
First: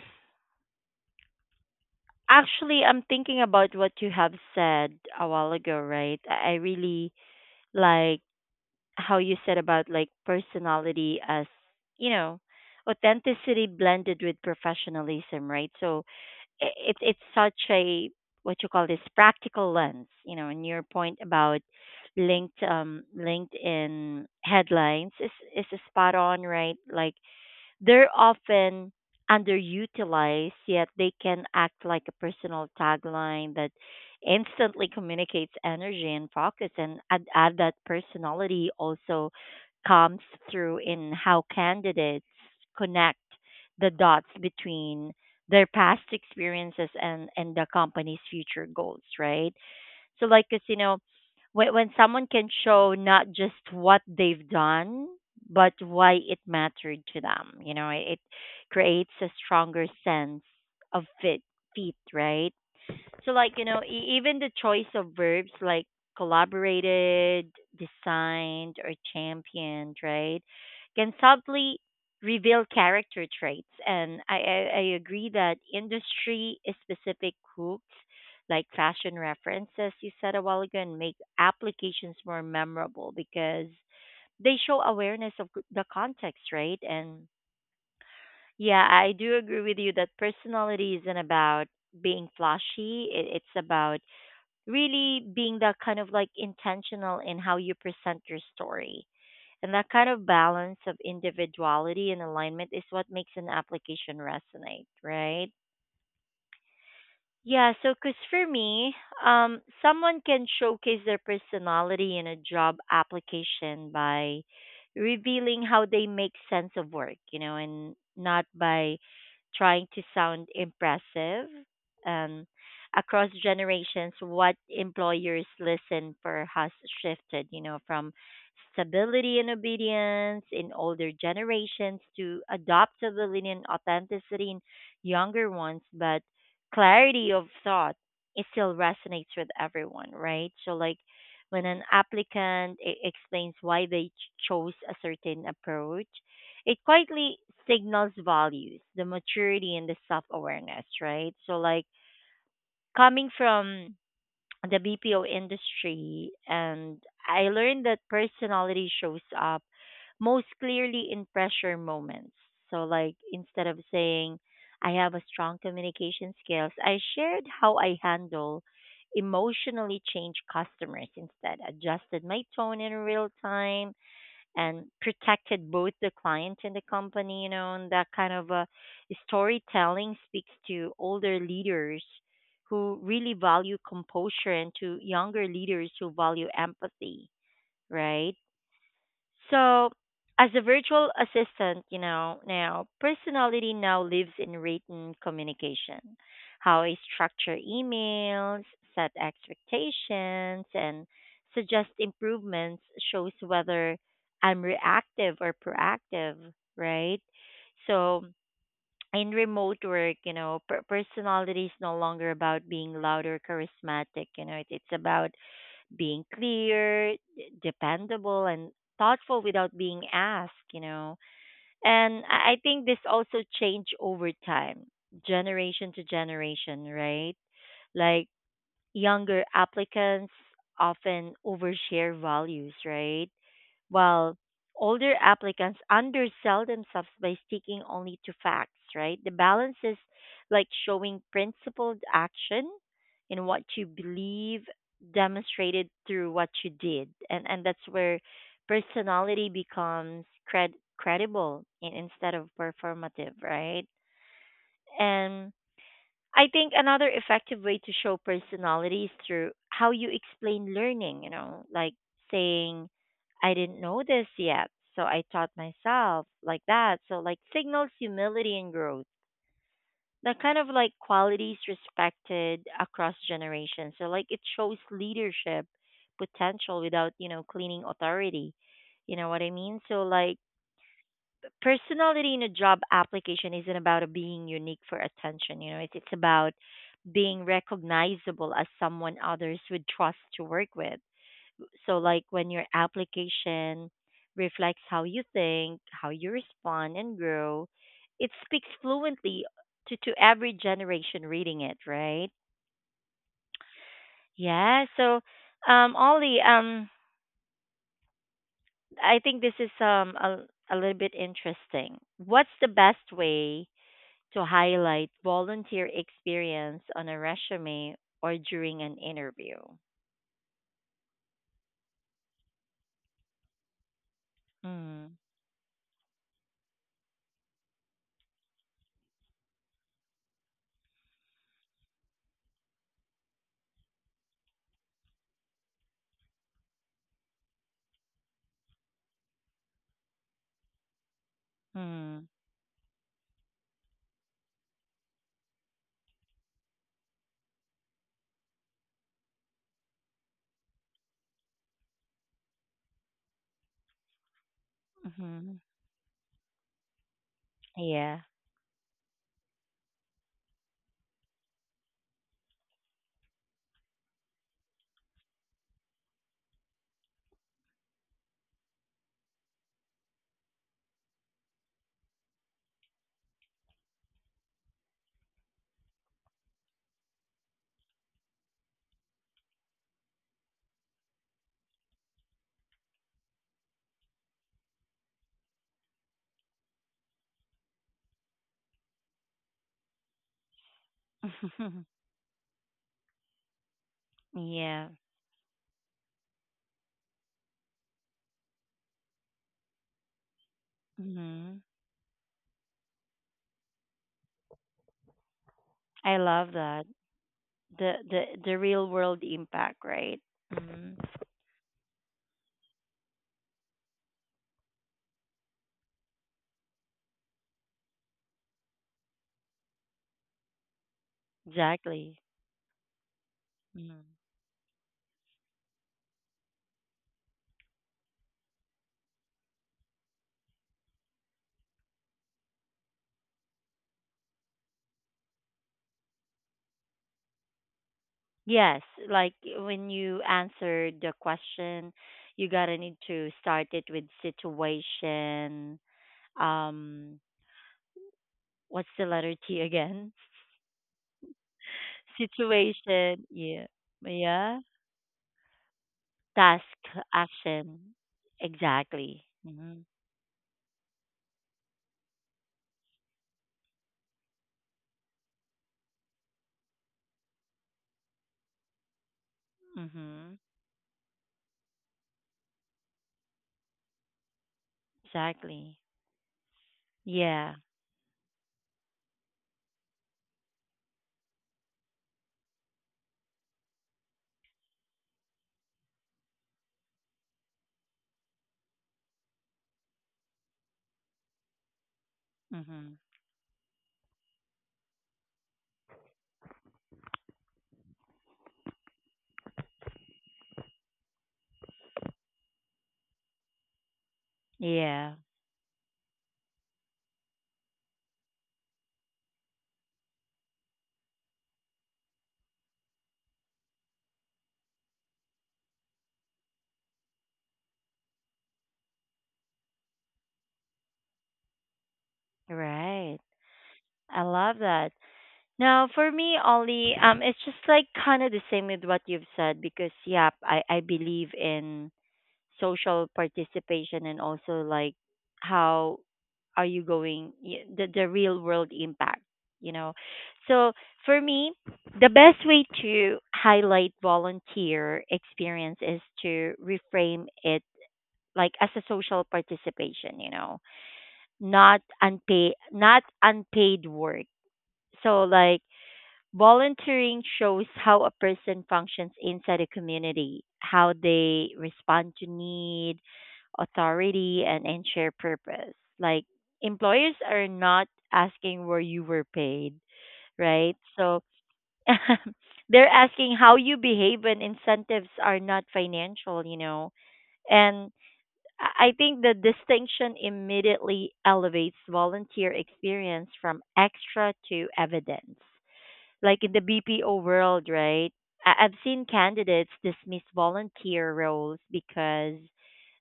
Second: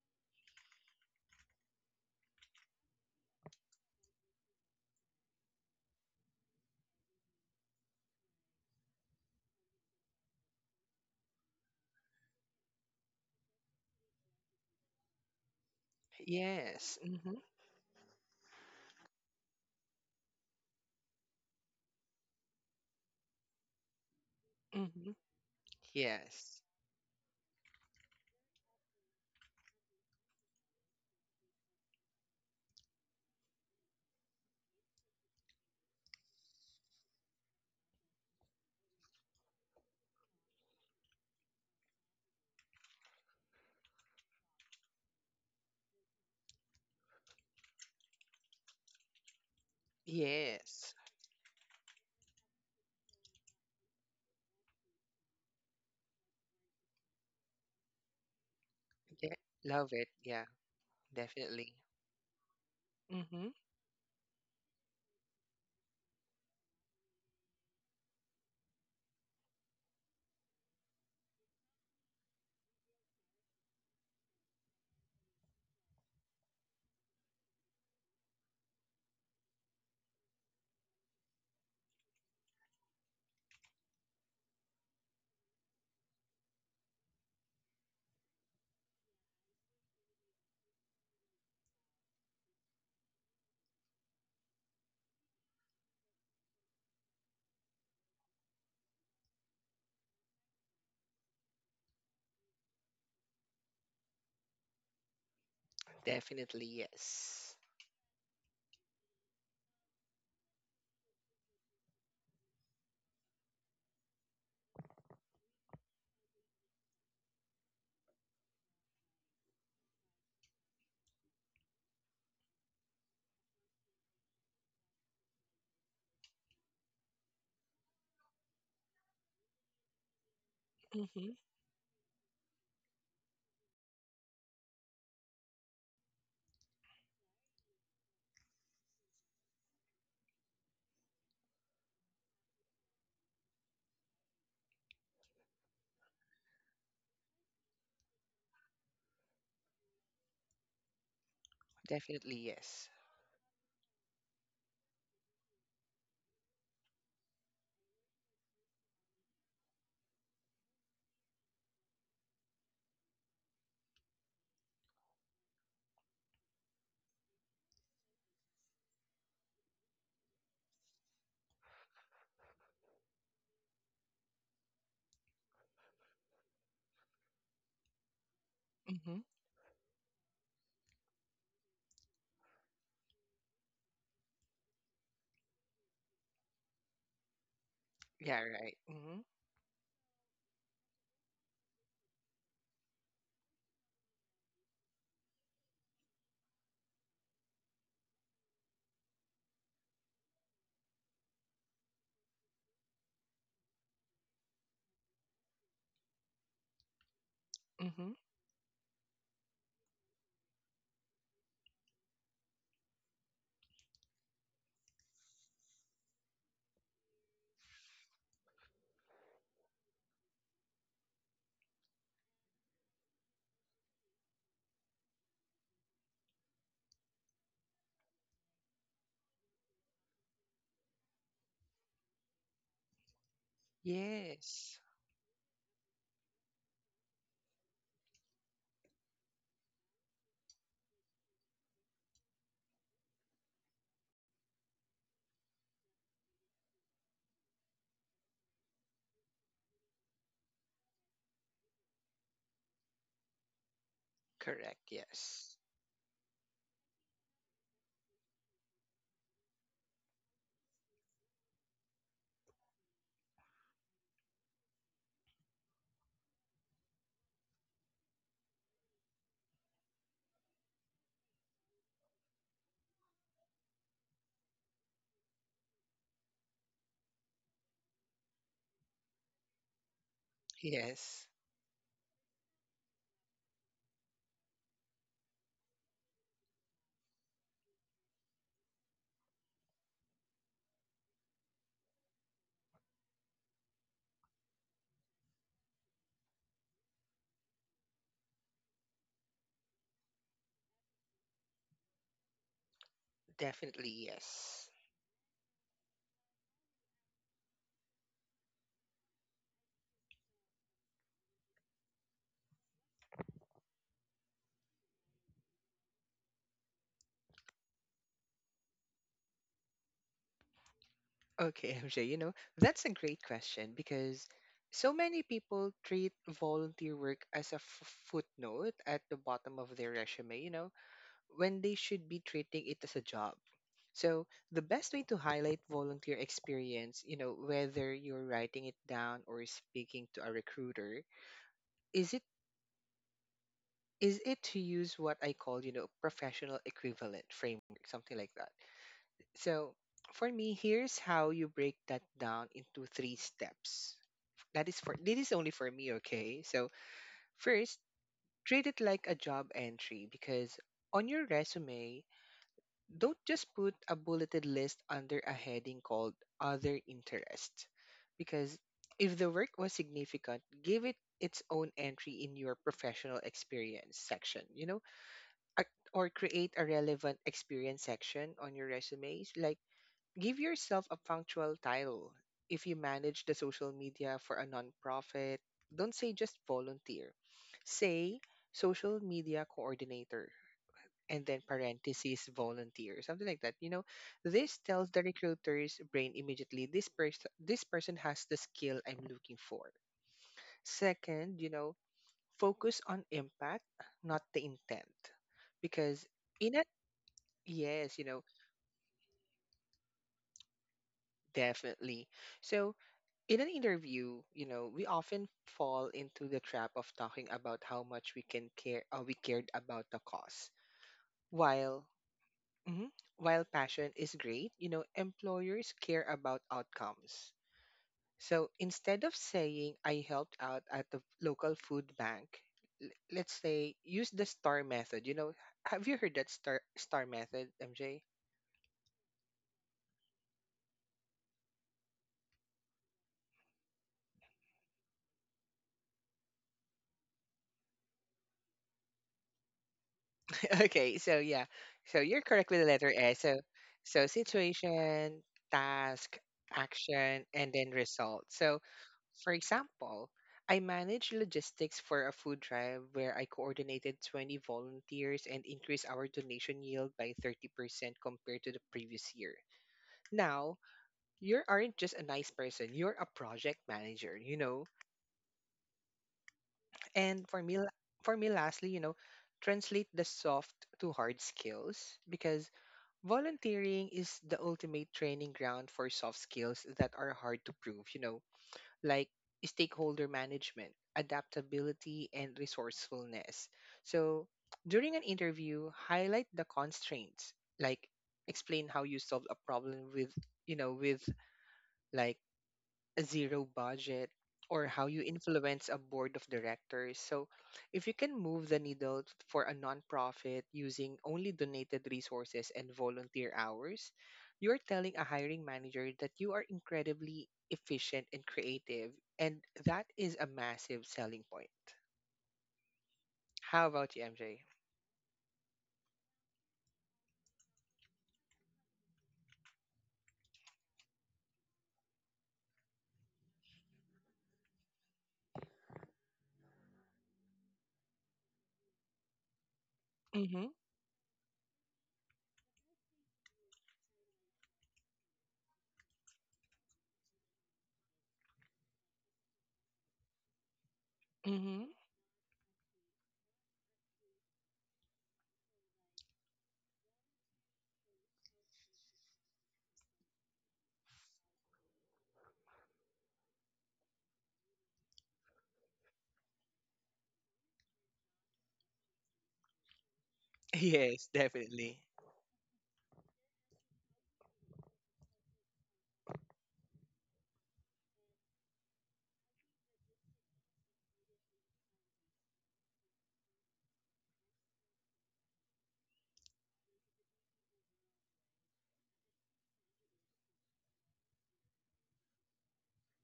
[SPEAKER 1] actually, I'm thinking about what you have said a while ago, right? I really like how you said about like personality as, you know, authenticity blended with professionalism, right? So
[SPEAKER 2] Yes.
[SPEAKER 1] it's
[SPEAKER 2] Hmm.
[SPEAKER 1] such a what you call this practical lens, you know, and your point about LinkedIn headlines
[SPEAKER 2] Hmm.
[SPEAKER 1] is spot on,
[SPEAKER 2] Yes.
[SPEAKER 1] right? Like they're often underutilized, yet they can act like a personal tagline that instantly communicates energy and focus and add that personality also comes through in how candidates connect the dots between their past experiences and the company's future goals, right? So like, cause you
[SPEAKER 2] Yes.
[SPEAKER 1] know, when someone can show not just what they've done, but why it mattered to them, you know, it creates a
[SPEAKER 2] Yeah,
[SPEAKER 1] stronger
[SPEAKER 2] love it.
[SPEAKER 1] sense
[SPEAKER 2] Yeah,
[SPEAKER 1] of fit,
[SPEAKER 2] definitely.
[SPEAKER 1] fit, right? So
[SPEAKER 2] Mm-hmm.
[SPEAKER 1] like you know, even the choice of verbs like collaborated, designed, or championed, right, can subtly reveal character traits. And I agree that industry specific hooks like fashion references you said a while ago and make applications more memorable because they show awareness of the context, right? And yeah, I do agree with you that personality isn't about being flashy. It's about really being that kind of like intentional in how you present your story. And that kind of balance of individuality and alignment is what makes an application resonate, right?
[SPEAKER 2] Definitely yes.
[SPEAKER 1] Yeah, so because for me, someone can showcase their personality in a job application by revealing how they make sense of work, you know, and not by trying to sound impressive. Um, Across generations, what employers listen for has shifted, you know, from stability and obedience in older
[SPEAKER 2] Mm-hmm.
[SPEAKER 1] generations to adaptability and authenticity in younger ones, but clarity of thought, it still resonates with everyone, right? So, like when an applicant explains why they chose a certain approach, it quietly signals values, the maturity, and the self awareness, right? So, like
[SPEAKER 2] Definitely yes.
[SPEAKER 1] coming from the BPO industry, and I learned that personality shows up most clearly in pressure moments. So, like, instead of saying, I have a strong communication skills, I shared how I handle emotionally changed customers instead, adjusted my tone in real time, and protected both the client and the company, you know, and that kind of
[SPEAKER 2] Mm-hmm.
[SPEAKER 1] storytelling speaks to older leaders who really value composure and to younger leaders who value empathy, right?
[SPEAKER 2] Yeah, right. Mm-hmm.
[SPEAKER 1] So, as a virtual assistant, you know, now personality now lives in written communication. How I structure emails, set expectations, and suggest improvements shows whether I'm reactive or proactive, right?
[SPEAKER 2] Mm-hmm.
[SPEAKER 1] So, in remote work, you know, personality is no longer about being loud or charismatic. You know, it's about being clear, dependable, and thoughtful without being asked, you know. And I think this also changed over time, generation to generation, right? Like younger applicants often overshare values, right? Well,
[SPEAKER 2] Yes.
[SPEAKER 1] older applicants undersell themselves by sticking only to facts, right? The balance is like showing principled action in what you believe demonstrated through what you did. And that's where personality becomes credible in, instead of performative, right?
[SPEAKER 2] Correct.
[SPEAKER 1] And
[SPEAKER 2] Yes.
[SPEAKER 1] I think another effective way to show personality is through how you explain learning, you know, like saying, I didn't know this yet, so I taught myself, like that. So, like, signals humility and growth. That kind of like qualities respected across generations. So, like, it shows leadership potential without, you know, cleaning authority. You know what I mean? So, like,
[SPEAKER 2] Yes.
[SPEAKER 1] personality in a job application isn't about being unique for attention. You know, it's about being recognizable as someone others would trust to work with. So like when your application reflects how you think, how you respond and grow, it speaks fluently to every generation reading it, right?
[SPEAKER 2] Definitely yes.
[SPEAKER 1] Yeah. So Ollie, I think this is a little bit interesting. What's the best way to highlight volunteer experience on a resume or during an interview.
[SPEAKER 2] Okay, MJ, you know, that's a great question, because so
[SPEAKER 1] Mm.
[SPEAKER 2] many people treat volunteer work as a footnote at the bottom of their resume, you know, when they should be treating it as a job. So the best way to highlight volunteer experience, you know, whether you're writing it down or speaking to a recruiter, is it
[SPEAKER 1] Mm.
[SPEAKER 2] is it to use what I call, you know, professional equivalent framework, something like that. So for me, here's how you break that down into three steps. That is for this is
[SPEAKER 1] Mm-hmm.
[SPEAKER 2] only for me, okay? So first,
[SPEAKER 1] Yeah.
[SPEAKER 2] treat it like a job entry, because on your resume, don't just put a bulleted list under a heading called Other Interests, because if the work was significant, give it its own entry in your professional experience section, you know, or create a relevant experience section on your resumes. Like, give yourself a punctual title. If you manage the social media for a nonprofit, don't say just volunteer, say social media coordinator and then parentheses volunteer, something like that. You know, this tells
[SPEAKER 1] yeah.
[SPEAKER 2] the recruiter's brain immediately, this person has the skill I'm looking for. Second, you
[SPEAKER 1] Mm-hmm.
[SPEAKER 2] know, focus on impact, not the intent. Because
[SPEAKER 1] I
[SPEAKER 2] in
[SPEAKER 1] love
[SPEAKER 2] a
[SPEAKER 1] that.
[SPEAKER 2] yes,
[SPEAKER 1] The
[SPEAKER 2] you know,
[SPEAKER 1] the real world impact, right? Mm.
[SPEAKER 2] definitely. So in an interview, you know, we often fall into the trap of talking about how much we cared about the cause. While
[SPEAKER 1] Exactly.
[SPEAKER 2] Mhm. While passion
[SPEAKER 1] Mm.
[SPEAKER 2] is great, you know, employers care about outcomes. So instead of saying I helped out at the local food bank, let's say use the star method. You know, have you heard that star method, MJ?
[SPEAKER 1] Yes, like when you answer the question, you gotta need to start it with situation. Um, what's the letter T again?
[SPEAKER 2] Okay, so yeah. So you're correct with the letter S.
[SPEAKER 1] Situation,
[SPEAKER 2] So
[SPEAKER 1] yeah, yeah.
[SPEAKER 2] situation, task,
[SPEAKER 1] Task,
[SPEAKER 2] action, and then
[SPEAKER 1] action,
[SPEAKER 2] result. So,
[SPEAKER 1] exactly.
[SPEAKER 2] for
[SPEAKER 1] Mhm,
[SPEAKER 2] example, I managed logistics for a food drive where I coordinated 20 volunteers and increased our donation yield by 30% compared to the previous year.
[SPEAKER 1] mhm,
[SPEAKER 2] Now, you aren't just a nice person, you're a project manager, you know?
[SPEAKER 1] exactly.
[SPEAKER 2] And for me,
[SPEAKER 1] Yeah,
[SPEAKER 2] for me lastly, you know, translate the soft to hard skills because volunteering is the ultimate training ground for soft skills that are hard to prove, you know? Like stakeholder management, adaptability, and
[SPEAKER 1] mhm,
[SPEAKER 2] resourcefulness. So, during an interview, highlight the constraints, like explain how you solved a problem with like a zero budget or how you
[SPEAKER 1] yeah.
[SPEAKER 2] influence a board of directors. So, if you can move the needle for a nonprofit using only donated resources and volunteer hours, you're telling a hiring manager that you are incredibly efficient and creative. And that is a massive selling point.
[SPEAKER 1] Right.
[SPEAKER 2] How about you,
[SPEAKER 1] I
[SPEAKER 2] MJ?
[SPEAKER 1] love that. Now, for me, Ollie, it's just like kind of the same with what you've said because, yeah, I believe in social participation and also like how are you going the the real world impact, you know,
[SPEAKER 2] Mm-hmm.
[SPEAKER 1] so for me the best way to highlight volunteer experience is to reframe it like as a social participation, you know,
[SPEAKER 2] Mm-hmm.
[SPEAKER 1] not unpaid work. So like volunteering shows how a person functions inside a community, how they respond to need, authority, and share purpose. Like employers are not asking where you were paid, right?
[SPEAKER 2] Yes,
[SPEAKER 1] So
[SPEAKER 2] definitely.
[SPEAKER 1] they're asking how you behave when incentives are not financial, you know. And I think the distinction immediately elevates volunteer experience from extra to evidence. Like in the BPO world, right? I've seen candidates dismiss volunteer roles because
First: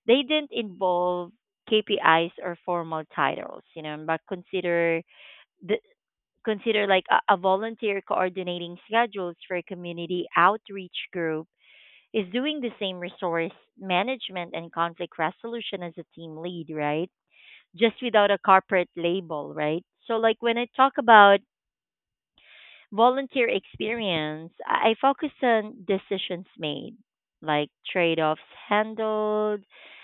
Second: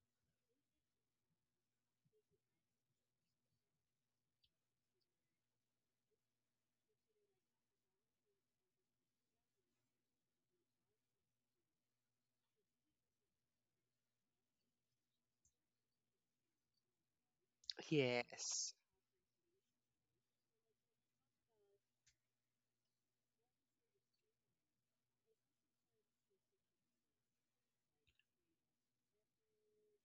[SPEAKER 1] they didn't involve KPIs or formal titles, you know, but the consider like a volunteer coordinating schedules for a community outreach group is doing the same resource management and conflict resolution as a team lead, right? Just without a
[SPEAKER 2] Yes.
[SPEAKER 1] corporate label, right? So like when I talk about volunteer experience, I focus on decisions made, like trade offs handled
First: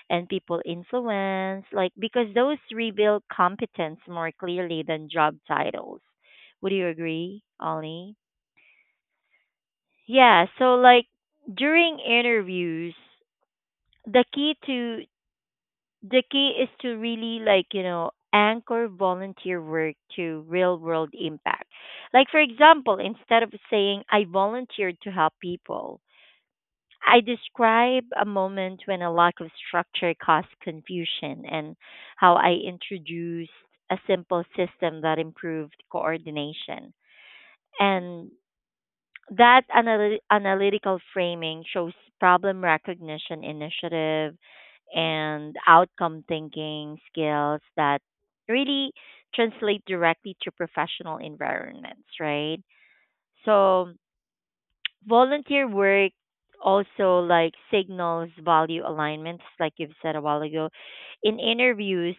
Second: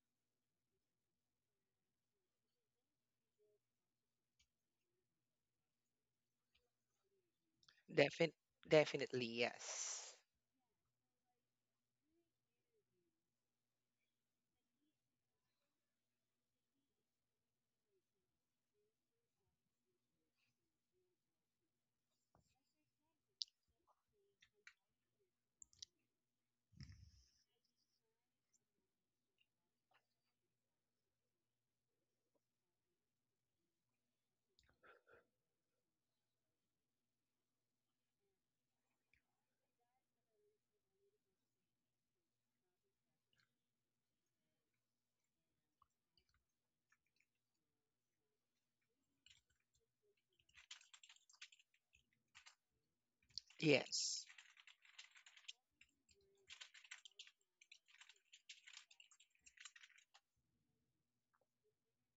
[SPEAKER 1] and people influence, like because those reveal competence more clearly than job titles. Would you agree, Ollie?
[SPEAKER 2] Defin- Definitely, yes.
[SPEAKER 1] Yeah, so like during interviews, the key to the key is to really like you know anchor volunteer work to real world impact, like for example instead of saying I volunteered to help people, I describe a moment when a lack of structure caused confusion and how I introduced a simple system that improved coordination, and that analytical framing shows problem recognition, initiative, and outcome thinking skills that really translate directly to professional environments, right? So,
[SPEAKER 2] Yes.
[SPEAKER 1] volunteer work also like signals value alignments like you've said a while ago. In interviews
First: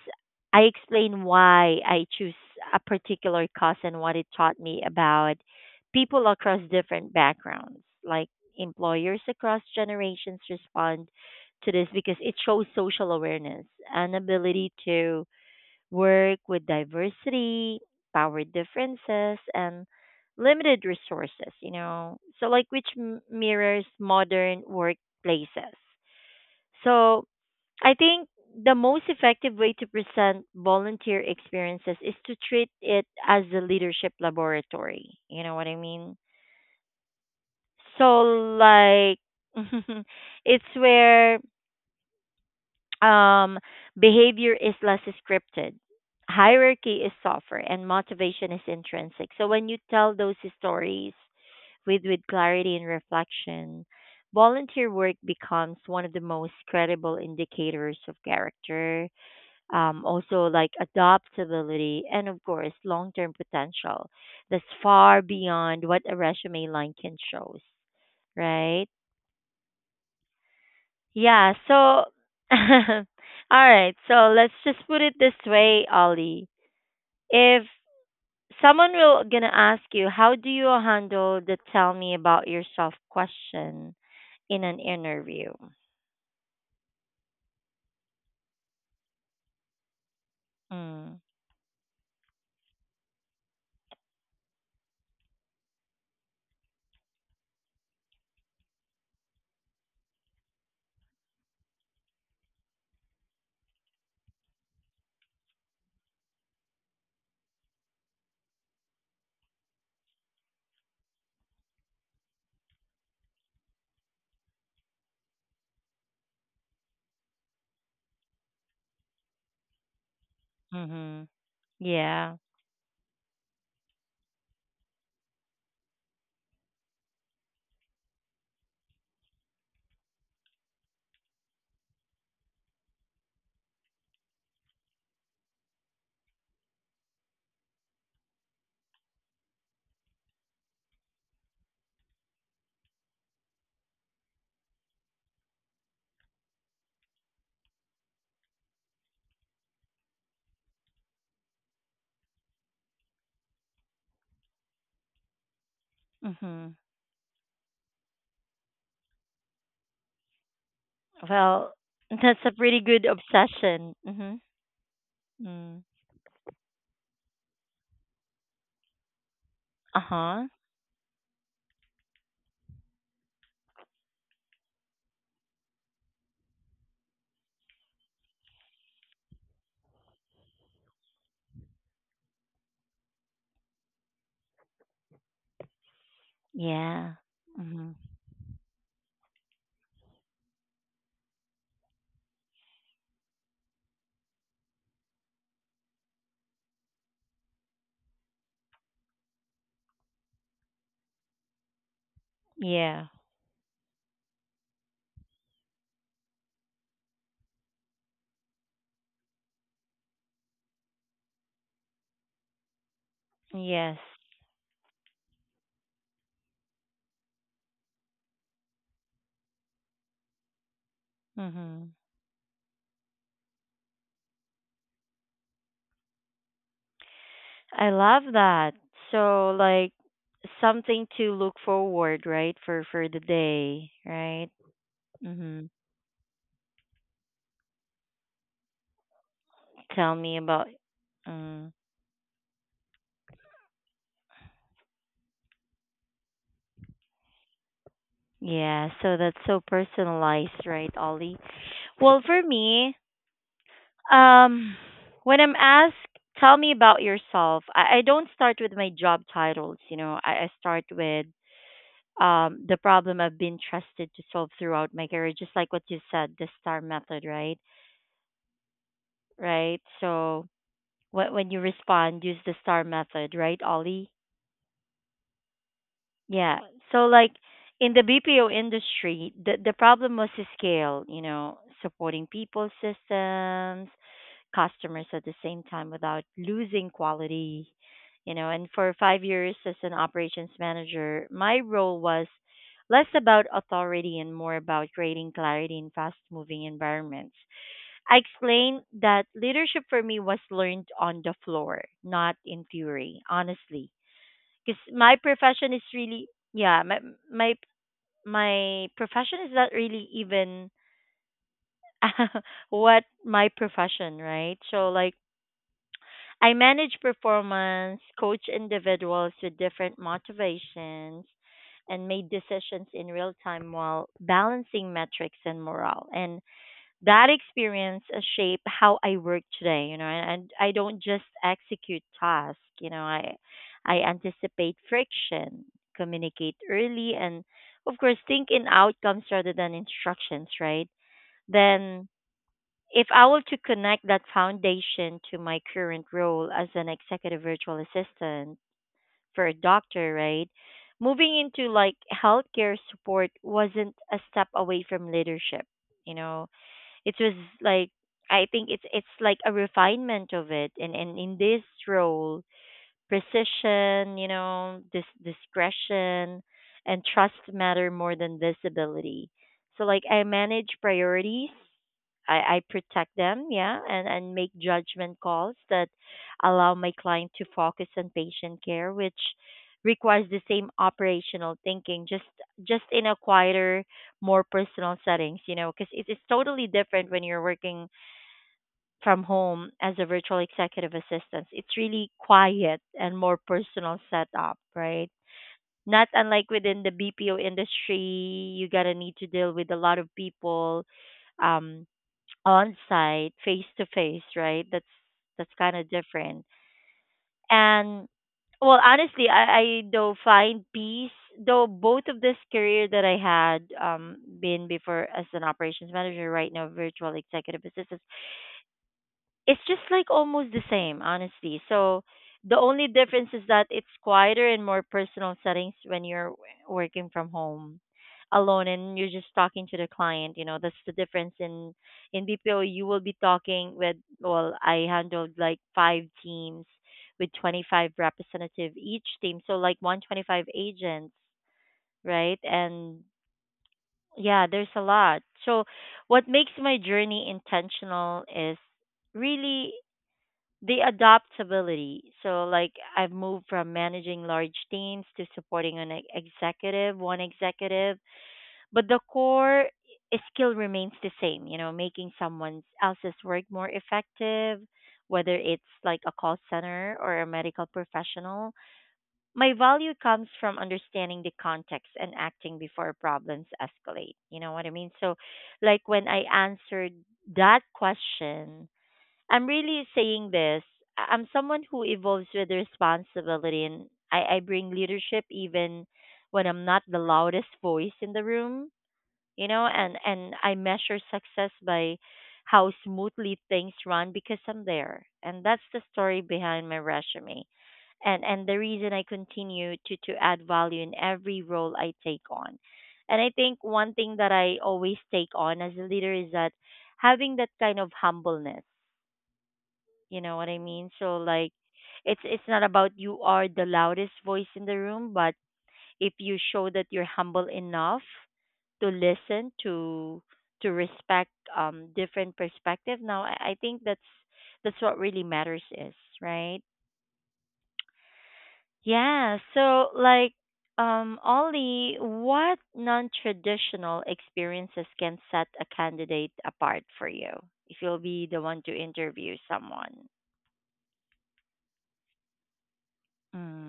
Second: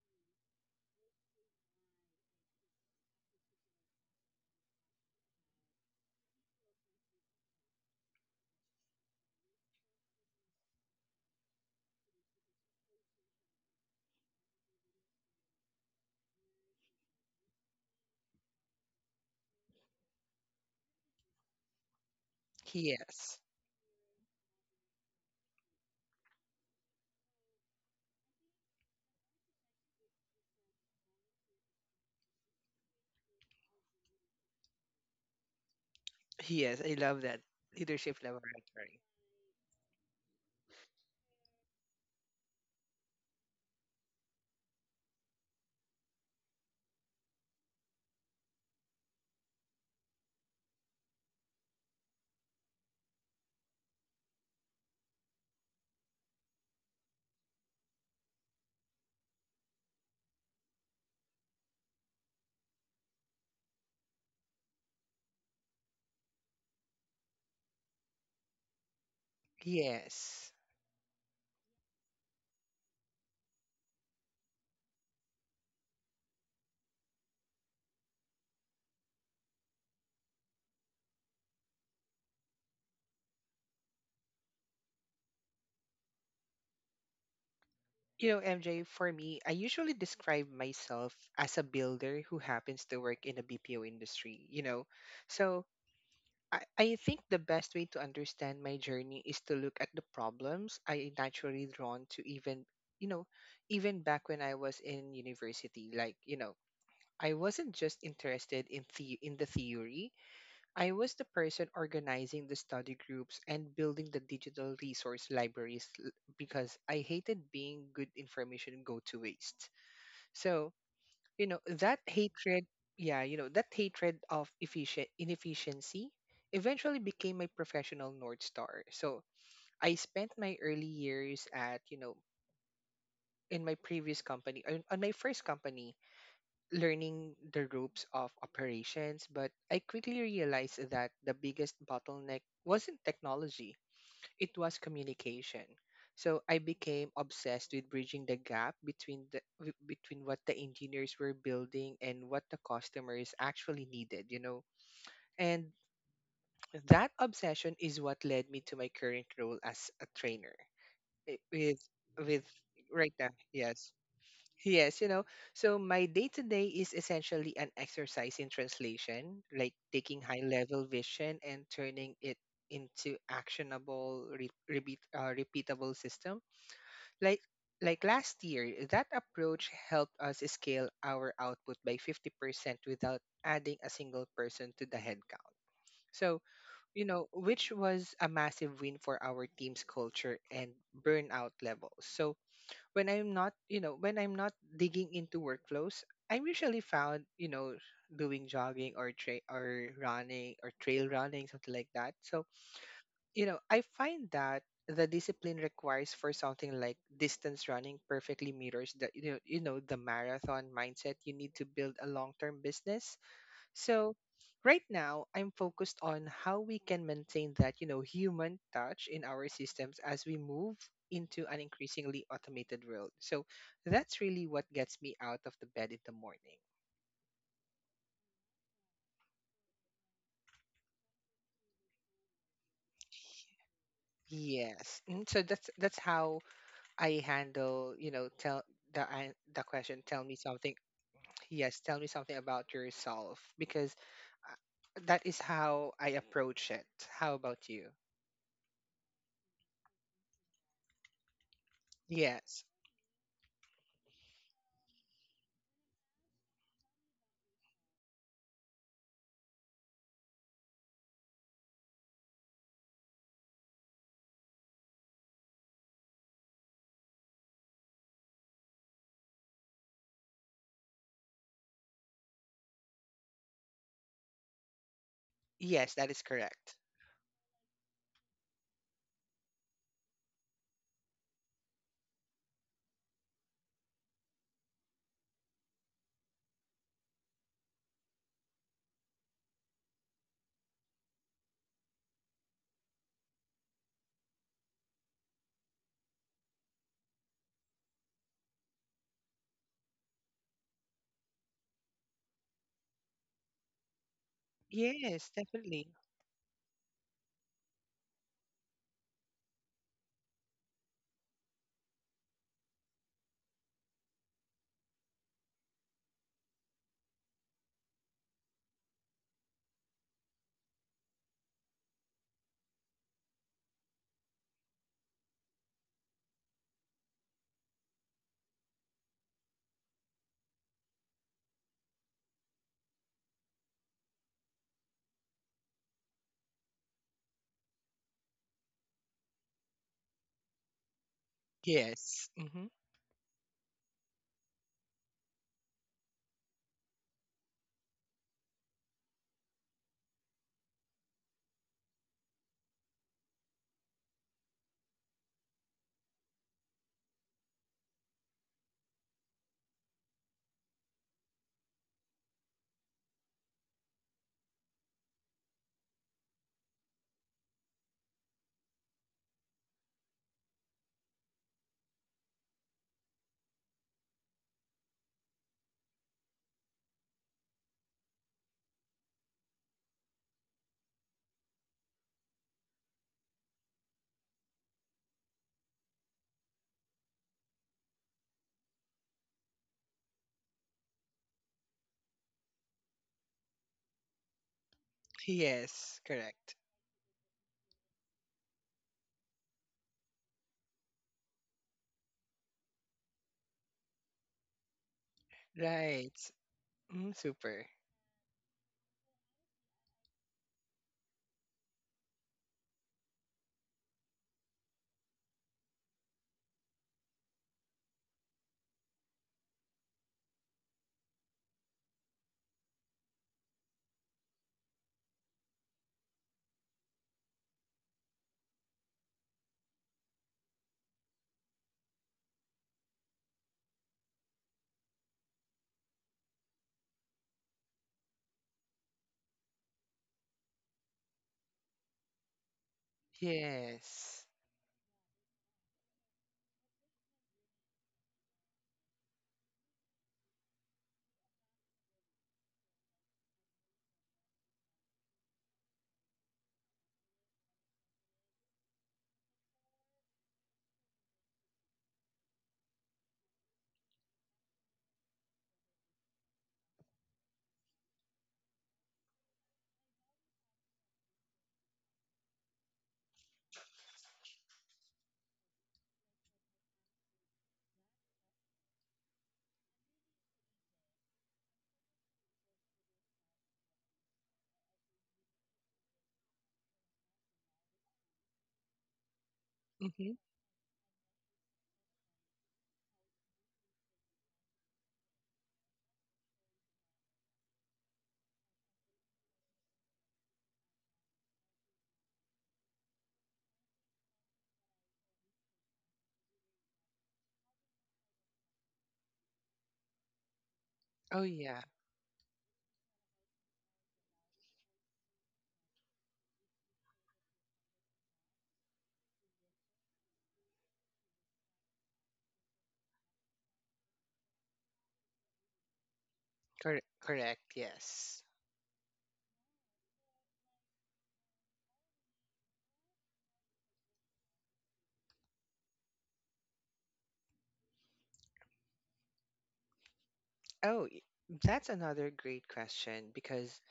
[SPEAKER 1] I explain why I choose a particular cause and what it taught me about people across different backgrounds, like employers across generations respond to this because it shows social awareness and ability to work with diversity, power differences, and limited resources, you know. So, like, which m-
[SPEAKER 2] Yes.
[SPEAKER 1] mirrors modern workplaces. So, I think the most effective way to present volunteer experiences is to treat it as a leadership laboratory. You know what I mean?
[SPEAKER 2] Yes, I love that. Leadership
[SPEAKER 1] So,
[SPEAKER 2] laboratory.
[SPEAKER 1] like, it's where Um, behavior is less scripted, hierarchy is softer, and motivation is intrinsic. So when you tell those stories with clarity and reflection, volunteer work becomes one of the most credible indicators of character, also like adaptability, and of course, long term potential that's far beyond what a resume line can show, right?
[SPEAKER 2] Yes.
[SPEAKER 1] Yeah, so all right, so let's just put it this way, Ollie. If someone will gonna ask you, how do you handle the tell me about yourself question in an interview?
[SPEAKER 2] You know, MJ, for me, I usually describe myself
[SPEAKER 1] Mm.
[SPEAKER 2] as a builder who happens to work in a BPO industry, you know. So I think the best way to understand my journey is to look at the problems I naturally drawn to even, you know, even back when I was in university. Like, you know, I wasn't just interested in the theory. I was the person organizing the study groups and building the digital resource libraries because I hated being good information go to waste. So,
[SPEAKER 1] Mhm.
[SPEAKER 2] you know, that
[SPEAKER 1] Yeah.
[SPEAKER 2] hatred, yeah, you know, that hatred of efficient inefficiency eventually became my professional north star. So, I spent my early years at, you know, in my previous company, on my first company, learning the ropes of operations, but I quickly realized that the biggest bottleneck wasn't technology, it was communication. So I became obsessed with bridging the gap between what the engineers were building and what the customers actually needed, you know. And
[SPEAKER 1] Mhm.
[SPEAKER 2] that obsession is what led me to my current role as a trainer. I-
[SPEAKER 1] Well,
[SPEAKER 2] With
[SPEAKER 1] that's
[SPEAKER 2] with
[SPEAKER 1] a pretty good
[SPEAKER 2] right now, yes.
[SPEAKER 1] obsession. Mhm.
[SPEAKER 2] Yes, you know, so
[SPEAKER 1] Mm.
[SPEAKER 2] my day to day is essentially an exercise in translation, like taking high
[SPEAKER 1] Uh-huh.
[SPEAKER 2] level vision and turning it into actionable, repeatable system. Like like last year, that approach helped us scale our output by 50% without adding a single person to the headcount. So, you
[SPEAKER 1] Yeah.
[SPEAKER 2] know, which
[SPEAKER 1] Mhm.
[SPEAKER 2] was a massive win for our team's culture and burnout levels. So, when I'm not digging into workflows, I'm usually found, you know, doing jogging or running or trail running, something like that. So,
[SPEAKER 1] Yeah.
[SPEAKER 2] you know, I find that the discipline requires for something like distance running perfectly mirrors the you know the marathon mindset you need to build a long-term business.
[SPEAKER 1] Yes.
[SPEAKER 2] So right now, I'm focused on how we can maintain that, you know, human touch in our systems as we move into an
[SPEAKER 1] Mhm.
[SPEAKER 2] increasingly automated world. So that's really what gets me out of the bed in the morning.
[SPEAKER 1] I love that. So like something to look forward, right, for the day, right?
[SPEAKER 2] Yes. Mm. So that's
[SPEAKER 1] Mhm.
[SPEAKER 2] that's how I handle, you know, tell the question,
[SPEAKER 1] Tell
[SPEAKER 2] tell me
[SPEAKER 1] me about
[SPEAKER 2] something.
[SPEAKER 1] mm,
[SPEAKER 2] Yes, tell me something about yourself because that is how I approach it. How about you?
[SPEAKER 1] yeah, so that's so personalized, right, Ollie? Well, for
[SPEAKER 2] Yes.
[SPEAKER 1] me, um when I'm asked tell me about yourself, I don't start with my job titles, you know. I start with the problem I've been trusted to solve throughout my career, just like what you said, the star method, right? Right? So when you respond, use the star method, right, Ollie?
[SPEAKER 2] Yes, that is
[SPEAKER 1] Yeah.
[SPEAKER 2] correct.
[SPEAKER 1] So like in the BPO industry, the problem was the scale, you know, supporting people, systems, customers at the same time without losing quality, you know. And for 5 years as an operations manager, my role was less about authority and more about creating clarity in fast moving environments. I explained that leadership for me was learned on the floor, not in theory, honestly. Because my
[SPEAKER 2] Yes,
[SPEAKER 1] profession is
[SPEAKER 2] definitely.
[SPEAKER 1] really, yeah, my my profession is not really even what my profession, right? So like, I manage performance, coach individuals with different motivations, and made decisions in real time while balancing metrics and morale. And that experience shaped how I work today, you know, and I don't just execute tasks, you know, I anticipate friction, communicate early and of course think in outcomes rather than instructions, right? Then
[SPEAKER 2] Yes. Mm-hmm.
[SPEAKER 1] if I were to connect that foundation to my current role as an executive virtual assistant for a doctor, right? Moving into like healthcare support wasn't a step away from leadership, you know, it was like I think it's like a refinement of it, and in this role, precision, you know, this discretion, and trust matter more than visibility. So like I manage priorities, I protect them, yeah, and make judgment calls that allow my client to focus on patient care, which requires the same operational thinking, just in a quieter, more personal settings, you know, because it is totally different when you're working from home as a virtual executive assistant. It's really quiet and more personal setup, right?
[SPEAKER 2] Yes.
[SPEAKER 1] Not unlike
[SPEAKER 2] Correct.
[SPEAKER 1] within the BPO industry, you gotta need to deal with a lot of people um on site, face to face, right? That's kind of
[SPEAKER 2] Right.
[SPEAKER 1] different.
[SPEAKER 2] Mm, super.
[SPEAKER 1] And well, honestly, I do find peace though both of this career that I had been before as an operations manager right now virtual executive assistant, it's just like almost the same, honestly. So the only difference is that it's quieter and more personal settings when you're working from home alone and you're just talking to the client, you know, that's the difference. In bpo you will be talking with, well, I handled like five teams with 25 representative each team, so like 125 agents, right? And
[SPEAKER 2] Yes.
[SPEAKER 1] yeah, there's a lot. So what makes my journey intentional is really the adaptability. So, like, I've moved from managing large teams to supporting an executive, one executive, but the core skill remains the same, you know, making someone else's work more effective, whether it's like a call center or a medical professional. My value comes from understanding the context and acting before problems escalate. You know what I mean? So, like, when I answered that question, I'm really saying this. I'm someone who evolves with responsibility, and I bring leadership even when I'm not the loudest voice in the room, you know, and,
[SPEAKER 2] Mm-hmm.
[SPEAKER 1] and I measure success by how smoothly things run because I'm there. And that's the story behind my resume. And the reason I continue to add value in every role I take on. And I think one thing that I always take on as a leader is that having that kind of humbleness, you know what I mean? So
[SPEAKER 2] Oh
[SPEAKER 1] like
[SPEAKER 2] yeah.
[SPEAKER 1] it's not about you are the loudest voice in the room, but if you show that you're humble enough to listen to respect different perspective. Now I think that's what really matters, is, right?
[SPEAKER 2] Correct. Yes.
[SPEAKER 1] Yeah, so like Ollie, what non-traditional experiences can set a candidate apart for you if you'll be the one to interview someone?
[SPEAKER 2] Oh, that's another great question because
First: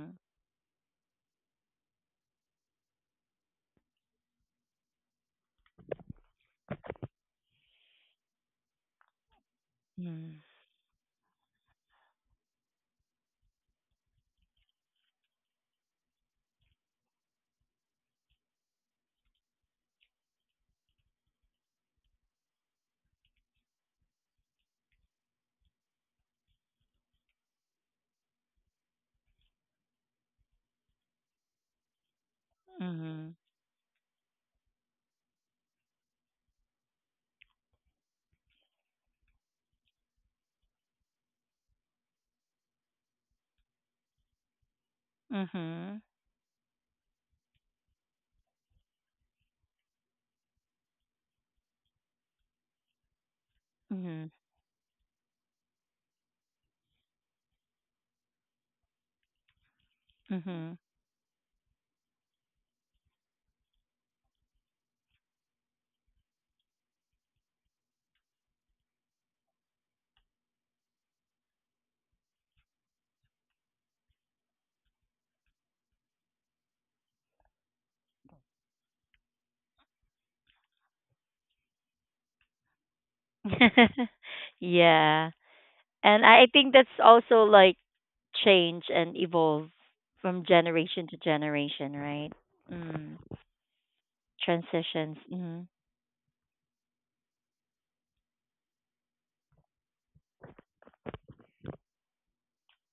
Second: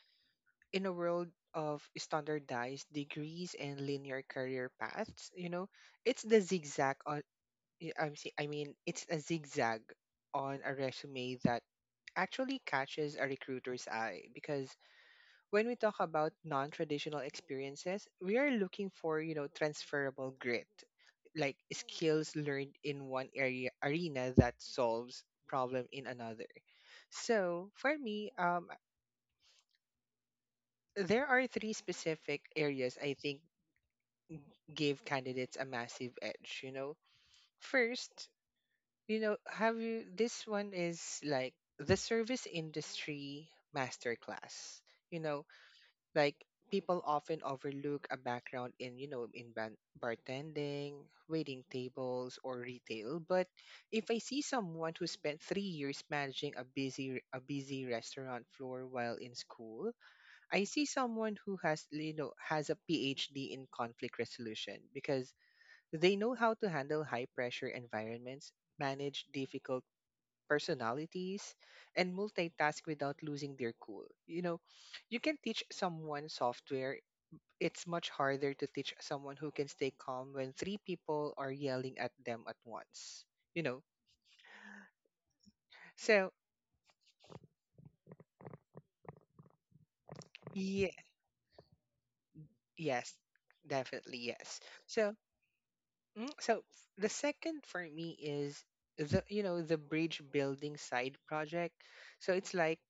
[SPEAKER 2] in a world of standardized degrees and linear career paths, you know, it's the zigzag on. I'm see. I mean, it's a zigzag
[SPEAKER 1] Mm.
[SPEAKER 2] on a resume that actually catches a recruiter's eye because when we talk about non-traditional experiences, we are looking for, you know, transferable grit, like skills learned in one area arena that solves problem in another. So for me, there are three specific areas I
[SPEAKER 1] Mhm.
[SPEAKER 2] think give candidates a massive edge. You know, first, you know, have you? This one is like the service industry masterclass. You know,
[SPEAKER 1] Mhm.
[SPEAKER 2] like people often overlook a background in you know in ban- bartending waiting tables or retail but if I
[SPEAKER 1] Mhm.
[SPEAKER 2] see someone who spent 3 years managing a busy restaurant floor while in school, I
[SPEAKER 1] Mhm.
[SPEAKER 2] see someone who has you know has a PhD in conflict resolution because they know how to handle high pressure environments, manage difficult personalities and multitask without losing their cool, you know. You can teach someone software. It's much harder to teach someone who can stay calm when three people are yelling at them at once. You know?
[SPEAKER 1] Yeah. And
[SPEAKER 2] So,
[SPEAKER 1] I think that's also like change and evolve from
[SPEAKER 2] yeah,
[SPEAKER 1] generation to generation, right?
[SPEAKER 2] yes,
[SPEAKER 1] Mm.
[SPEAKER 2] definitely yes. So,
[SPEAKER 1] Transitions. Mhm.
[SPEAKER 2] mm, the second for me is the you know the bridge building side project. So it's like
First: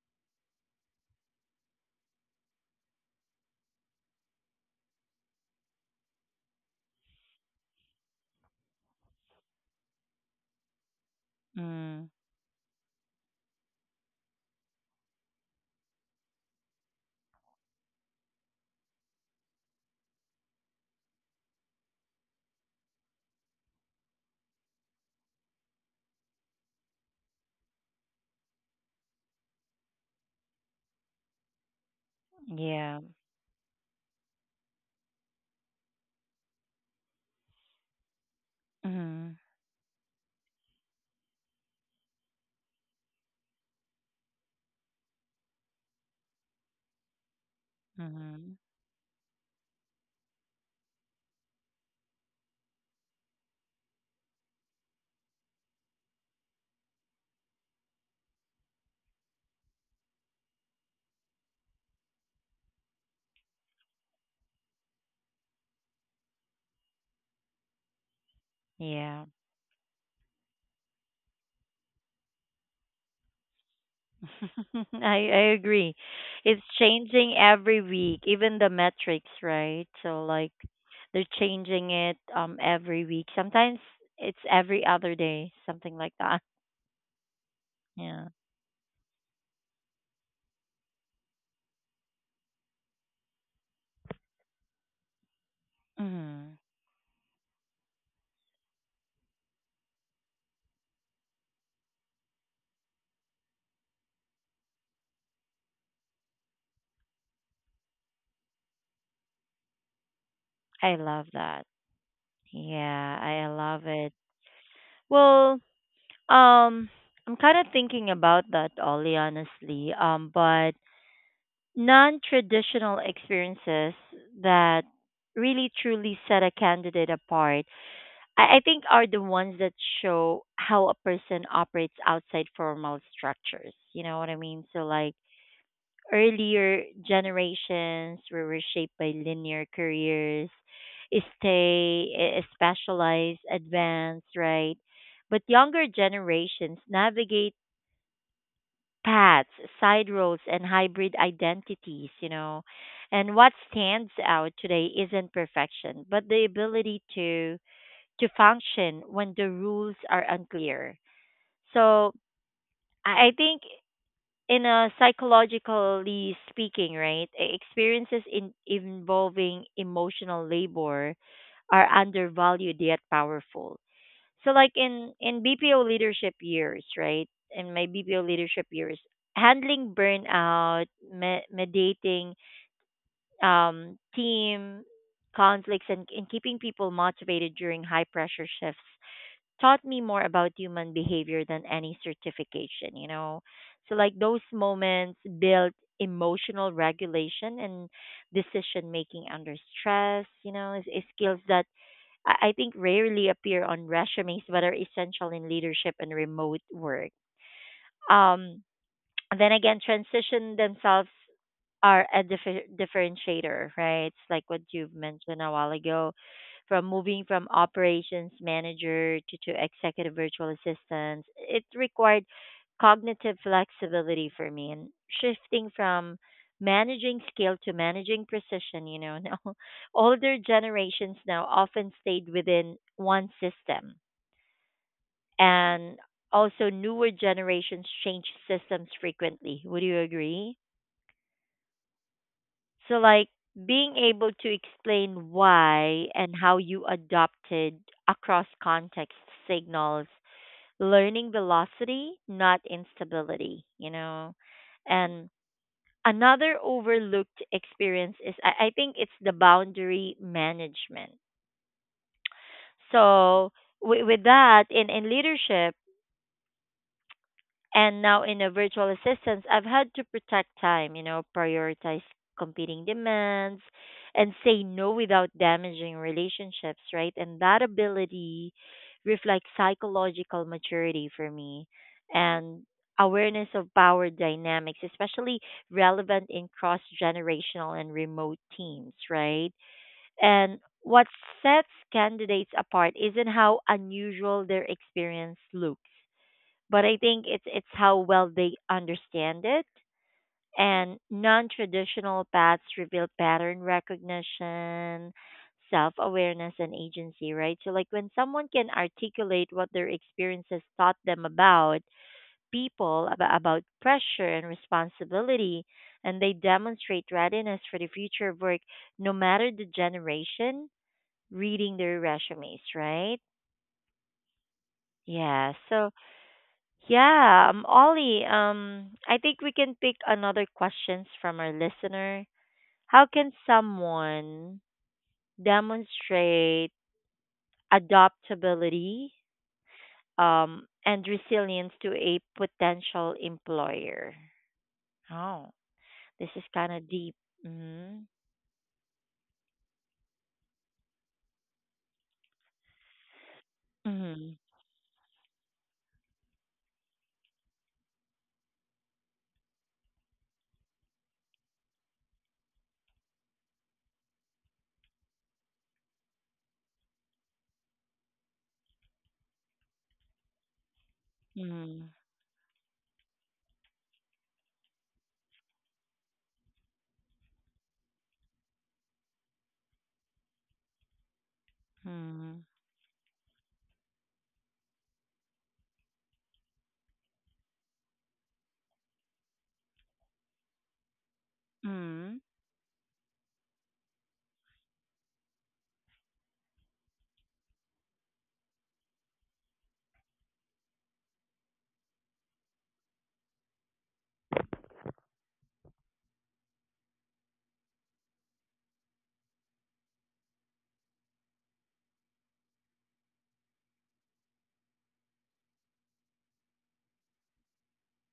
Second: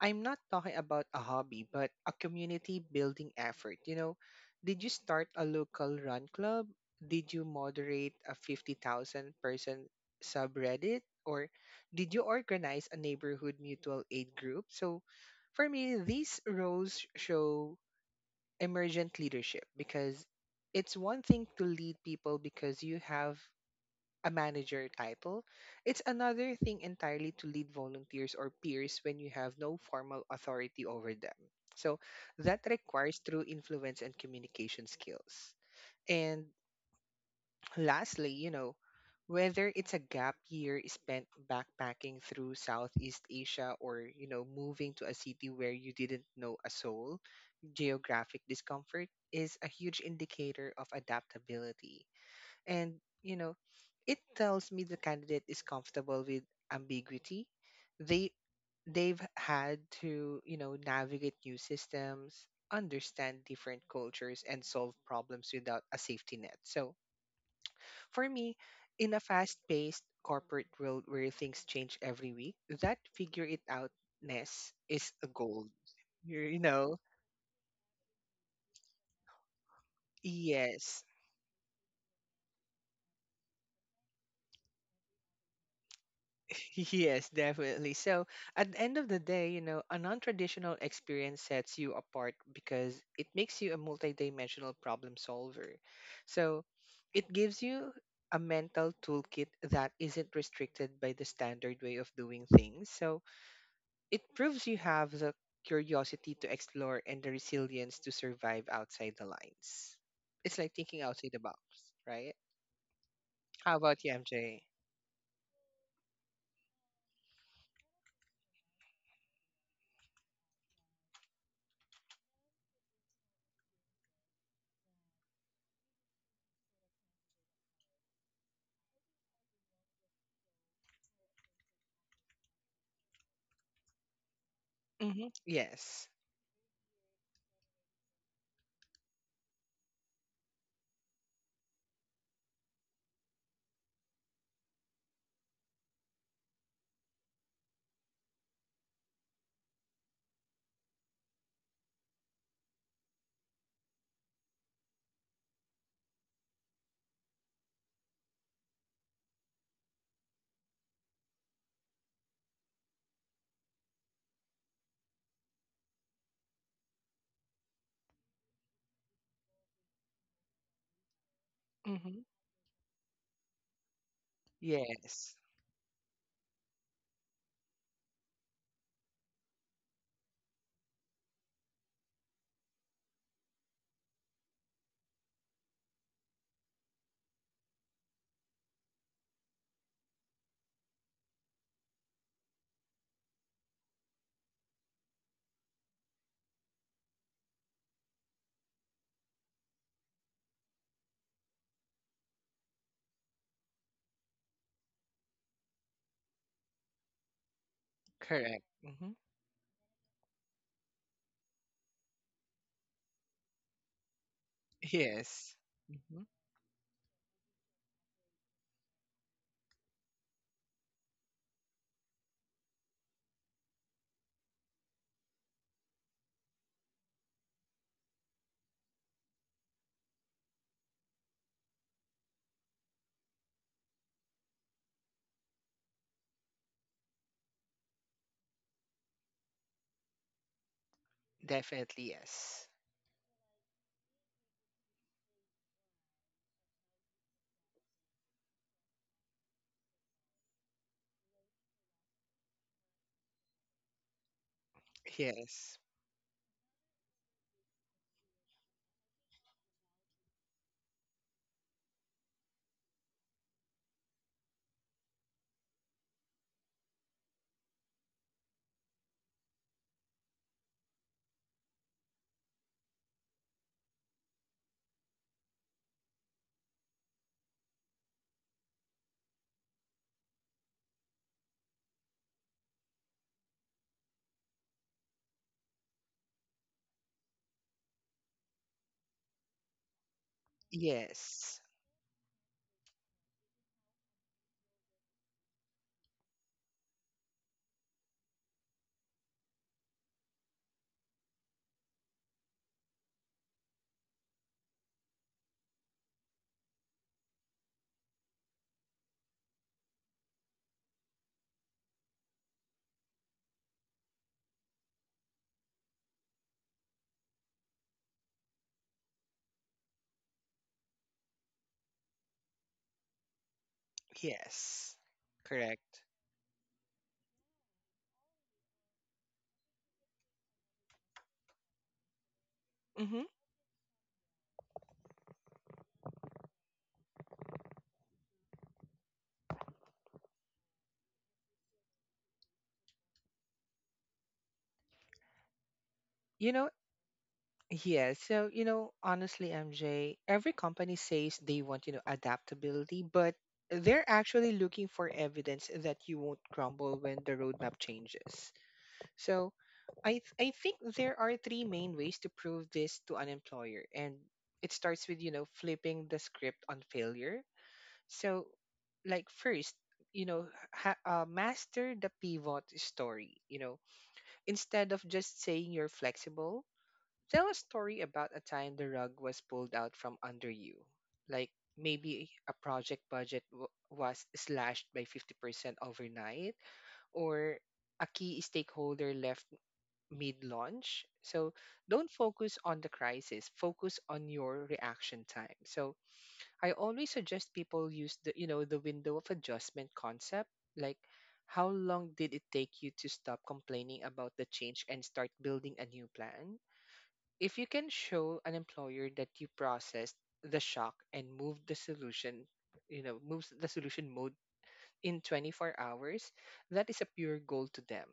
[SPEAKER 2] I'm not talking about a hobby, but a community building effort. You know, did you start a local run club? Did you moderate a 50,000 person subreddit, or
[SPEAKER 1] Mm.
[SPEAKER 2] did you organize a neighborhood mutual aid group? So for me, these roles show emergent leadership because it's one thing to lead people because you have a manager title. It's another thing entirely to lead volunteers or peers when you have no formal authority over them. So that
[SPEAKER 1] Yeah.
[SPEAKER 2] requires true influence and communication skills. And lastly, you know,
[SPEAKER 1] Mhm.
[SPEAKER 2] whether it's a gap year spent backpacking through Southeast Asia or, you know, moving to a city where you didn't know a soul, geographic
[SPEAKER 1] Mhm.
[SPEAKER 2] discomfort is a huge indicator of adaptability. And, you know, it tells me the candidate is comfortable with ambiguity. They they've had to, you know, navigate new systems, understand different cultures and solve problems without a safety net. So, for me, in a
[SPEAKER 1] Yeah.
[SPEAKER 2] fast-paced corporate world where things change every week, that figure it outness is a
[SPEAKER 1] I
[SPEAKER 2] goal.
[SPEAKER 1] agree.
[SPEAKER 2] You
[SPEAKER 1] It's
[SPEAKER 2] know,
[SPEAKER 1] changing every week, even the metrics, right? So like
[SPEAKER 2] yes.
[SPEAKER 1] they're changing it every week. Sometimes it's every other day, something like that.
[SPEAKER 2] Yes, definitely. So
[SPEAKER 1] Yeah.
[SPEAKER 2] at the end of the day, you know, a non-traditional experience sets you apart because it makes you a multidimensional problem solver.
[SPEAKER 1] Mm.
[SPEAKER 2] So it gives you a mental toolkit that isn't restricted by the standard way of doing things. So it proves you have the curiosity to explore and the resilience to survive outside the lines. It's like
[SPEAKER 1] I
[SPEAKER 2] thinking
[SPEAKER 1] love
[SPEAKER 2] outside the box,
[SPEAKER 1] that.
[SPEAKER 2] right?
[SPEAKER 1] Yeah, I
[SPEAKER 2] How
[SPEAKER 1] love
[SPEAKER 2] about you,
[SPEAKER 1] it.
[SPEAKER 2] MJ?
[SPEAKER 1] Well, um I'm kind of thinking about that, Ollie, honestly. But non-traditional experiences that really truly set a candidate apart, I think, are the ones that show how a person operates outside formal structures. You know what I mean? So like
[SPEAKER 2] Mm-hmm. Yes.
[SPEAKER 1] earlier generations were shaped by linear careers, specialized, advanced, right? But younger generations navigate paths, side roads, and hybrid identities, you know. And what stands out today isn't perfection, but the ability to function when the rules are unclear. So I think in a psychologically speaking, right, experiences in involving emotional labor are
[SPEAKER 2] Mm-hmm.
[SPEAKER 1] undervalued yet powerful. So like in
[SPEAKER 2] Yes.
[SPEAKER 1] in BPO leadership years, right? In my BPO leadership years, handling burnout, mediating team conflicts, and keeping people motivated during high pressure shifts taught me more about human behavior than any certification, you know. So like those moments built emotional regulation and decision making under stress, you know, is skills that I think rarely appear on resumes but are essential in leadership and remote work. Um
[SPEAKER 2] Correct. Hmm.
[SPEAKER 1] and then again, transition themselves are a differentiator, right? It's like what you've mentioned a
[SPEAKER 2] Yes.
[SPEAKER 1] while ago,
[SPEAKER 2] Hmm.
[SPEAKER 1] from moving from operations manager to executive virtual assistant. It required cognitive flexibility for me and shifting from managing skill to managing precision, you know. Now older generations now often stayed within one system, and also newer generations change systems frequently. Would you agree?
[SPEAKER 2] Definitely yes.
[SPEAKER 1] So like being able to explain why and how you adopted across context signals learning velocity, not instability, you know. And
[SPEAKER 2] Yes.
[SPEAKER 1] another overlooked experience is, I think, it's the boundary management. So with that in leadership, and now in a virtual assistance, I've had to protect time, you know, prioritize competing demands and say no without damaging relationships, right? And that ability reflects psychological maturity for me and awareness of power dynamics, especially relevant in cross generational and remote teams, right? And what
[SPEAKER 2] Yes.
[SPEAKER 1] sets candidates apart isn't how unusual their experience looks, but I think it's how well they understand it. And non-traditional paths reveal pattern recognition, self-awareness, and agency, right? So like when someone can articulate what their experiences taught them about people, about pressure and responsibility, and they demonstrate readiness for the future of work, no matter the generation, reading their resumes, right?
[SPEAKER 2] Yes.
[SPEAKER 1] Yeah. So,
[SPEAKER 2] Correct.
[SPEAKER 1] yeah, Ollie, I think we can pick another questions from our listener. How
[SPEAKER 2] Hmm.
[SPEAKER 1] can someone demonstrate adaptability, and resilience to a potential employer? Oh, this is
[SPEAKER 2] You know,
[SPEAKER 1] kind of deep. Mm-hmm.
[SPEAKER 2] yeah. So, you know, honestly, MJ, every company says they want, you know, adaptability, but they're
[SPEAKER 1] Mm-hmm.
[SPEAKER 2] actually looking for evidence that you won't crumble when the roadmap changes. So, I think there are three main ways to prove this to an employer, and it starts with, you know, flipping the script on failure. So, like first, you know, master the pivot story. You know, instead of just saying you're flexible, tell a story about a time the rug was pulled out from under you. Like maybe
[SPEAKER 1] Mm-hmm.
[SPEAKER 2] a project budget was slashed by 50% overnight, or a key stakeholder left mid-launch. So don't
[SPEAKER 1] Mm-hmm.
[SPEAKER 2] focus on the crisis, focus on your reaction time. So I always suggest people use the you know the window of adjustment concept. Like, how long did it take you to stop complaining about the change and start building a new plan? If you can show an employer that you processed the shock and moved the solution, you know, moves the solution mode in 24 hours, that is a pure goal to them.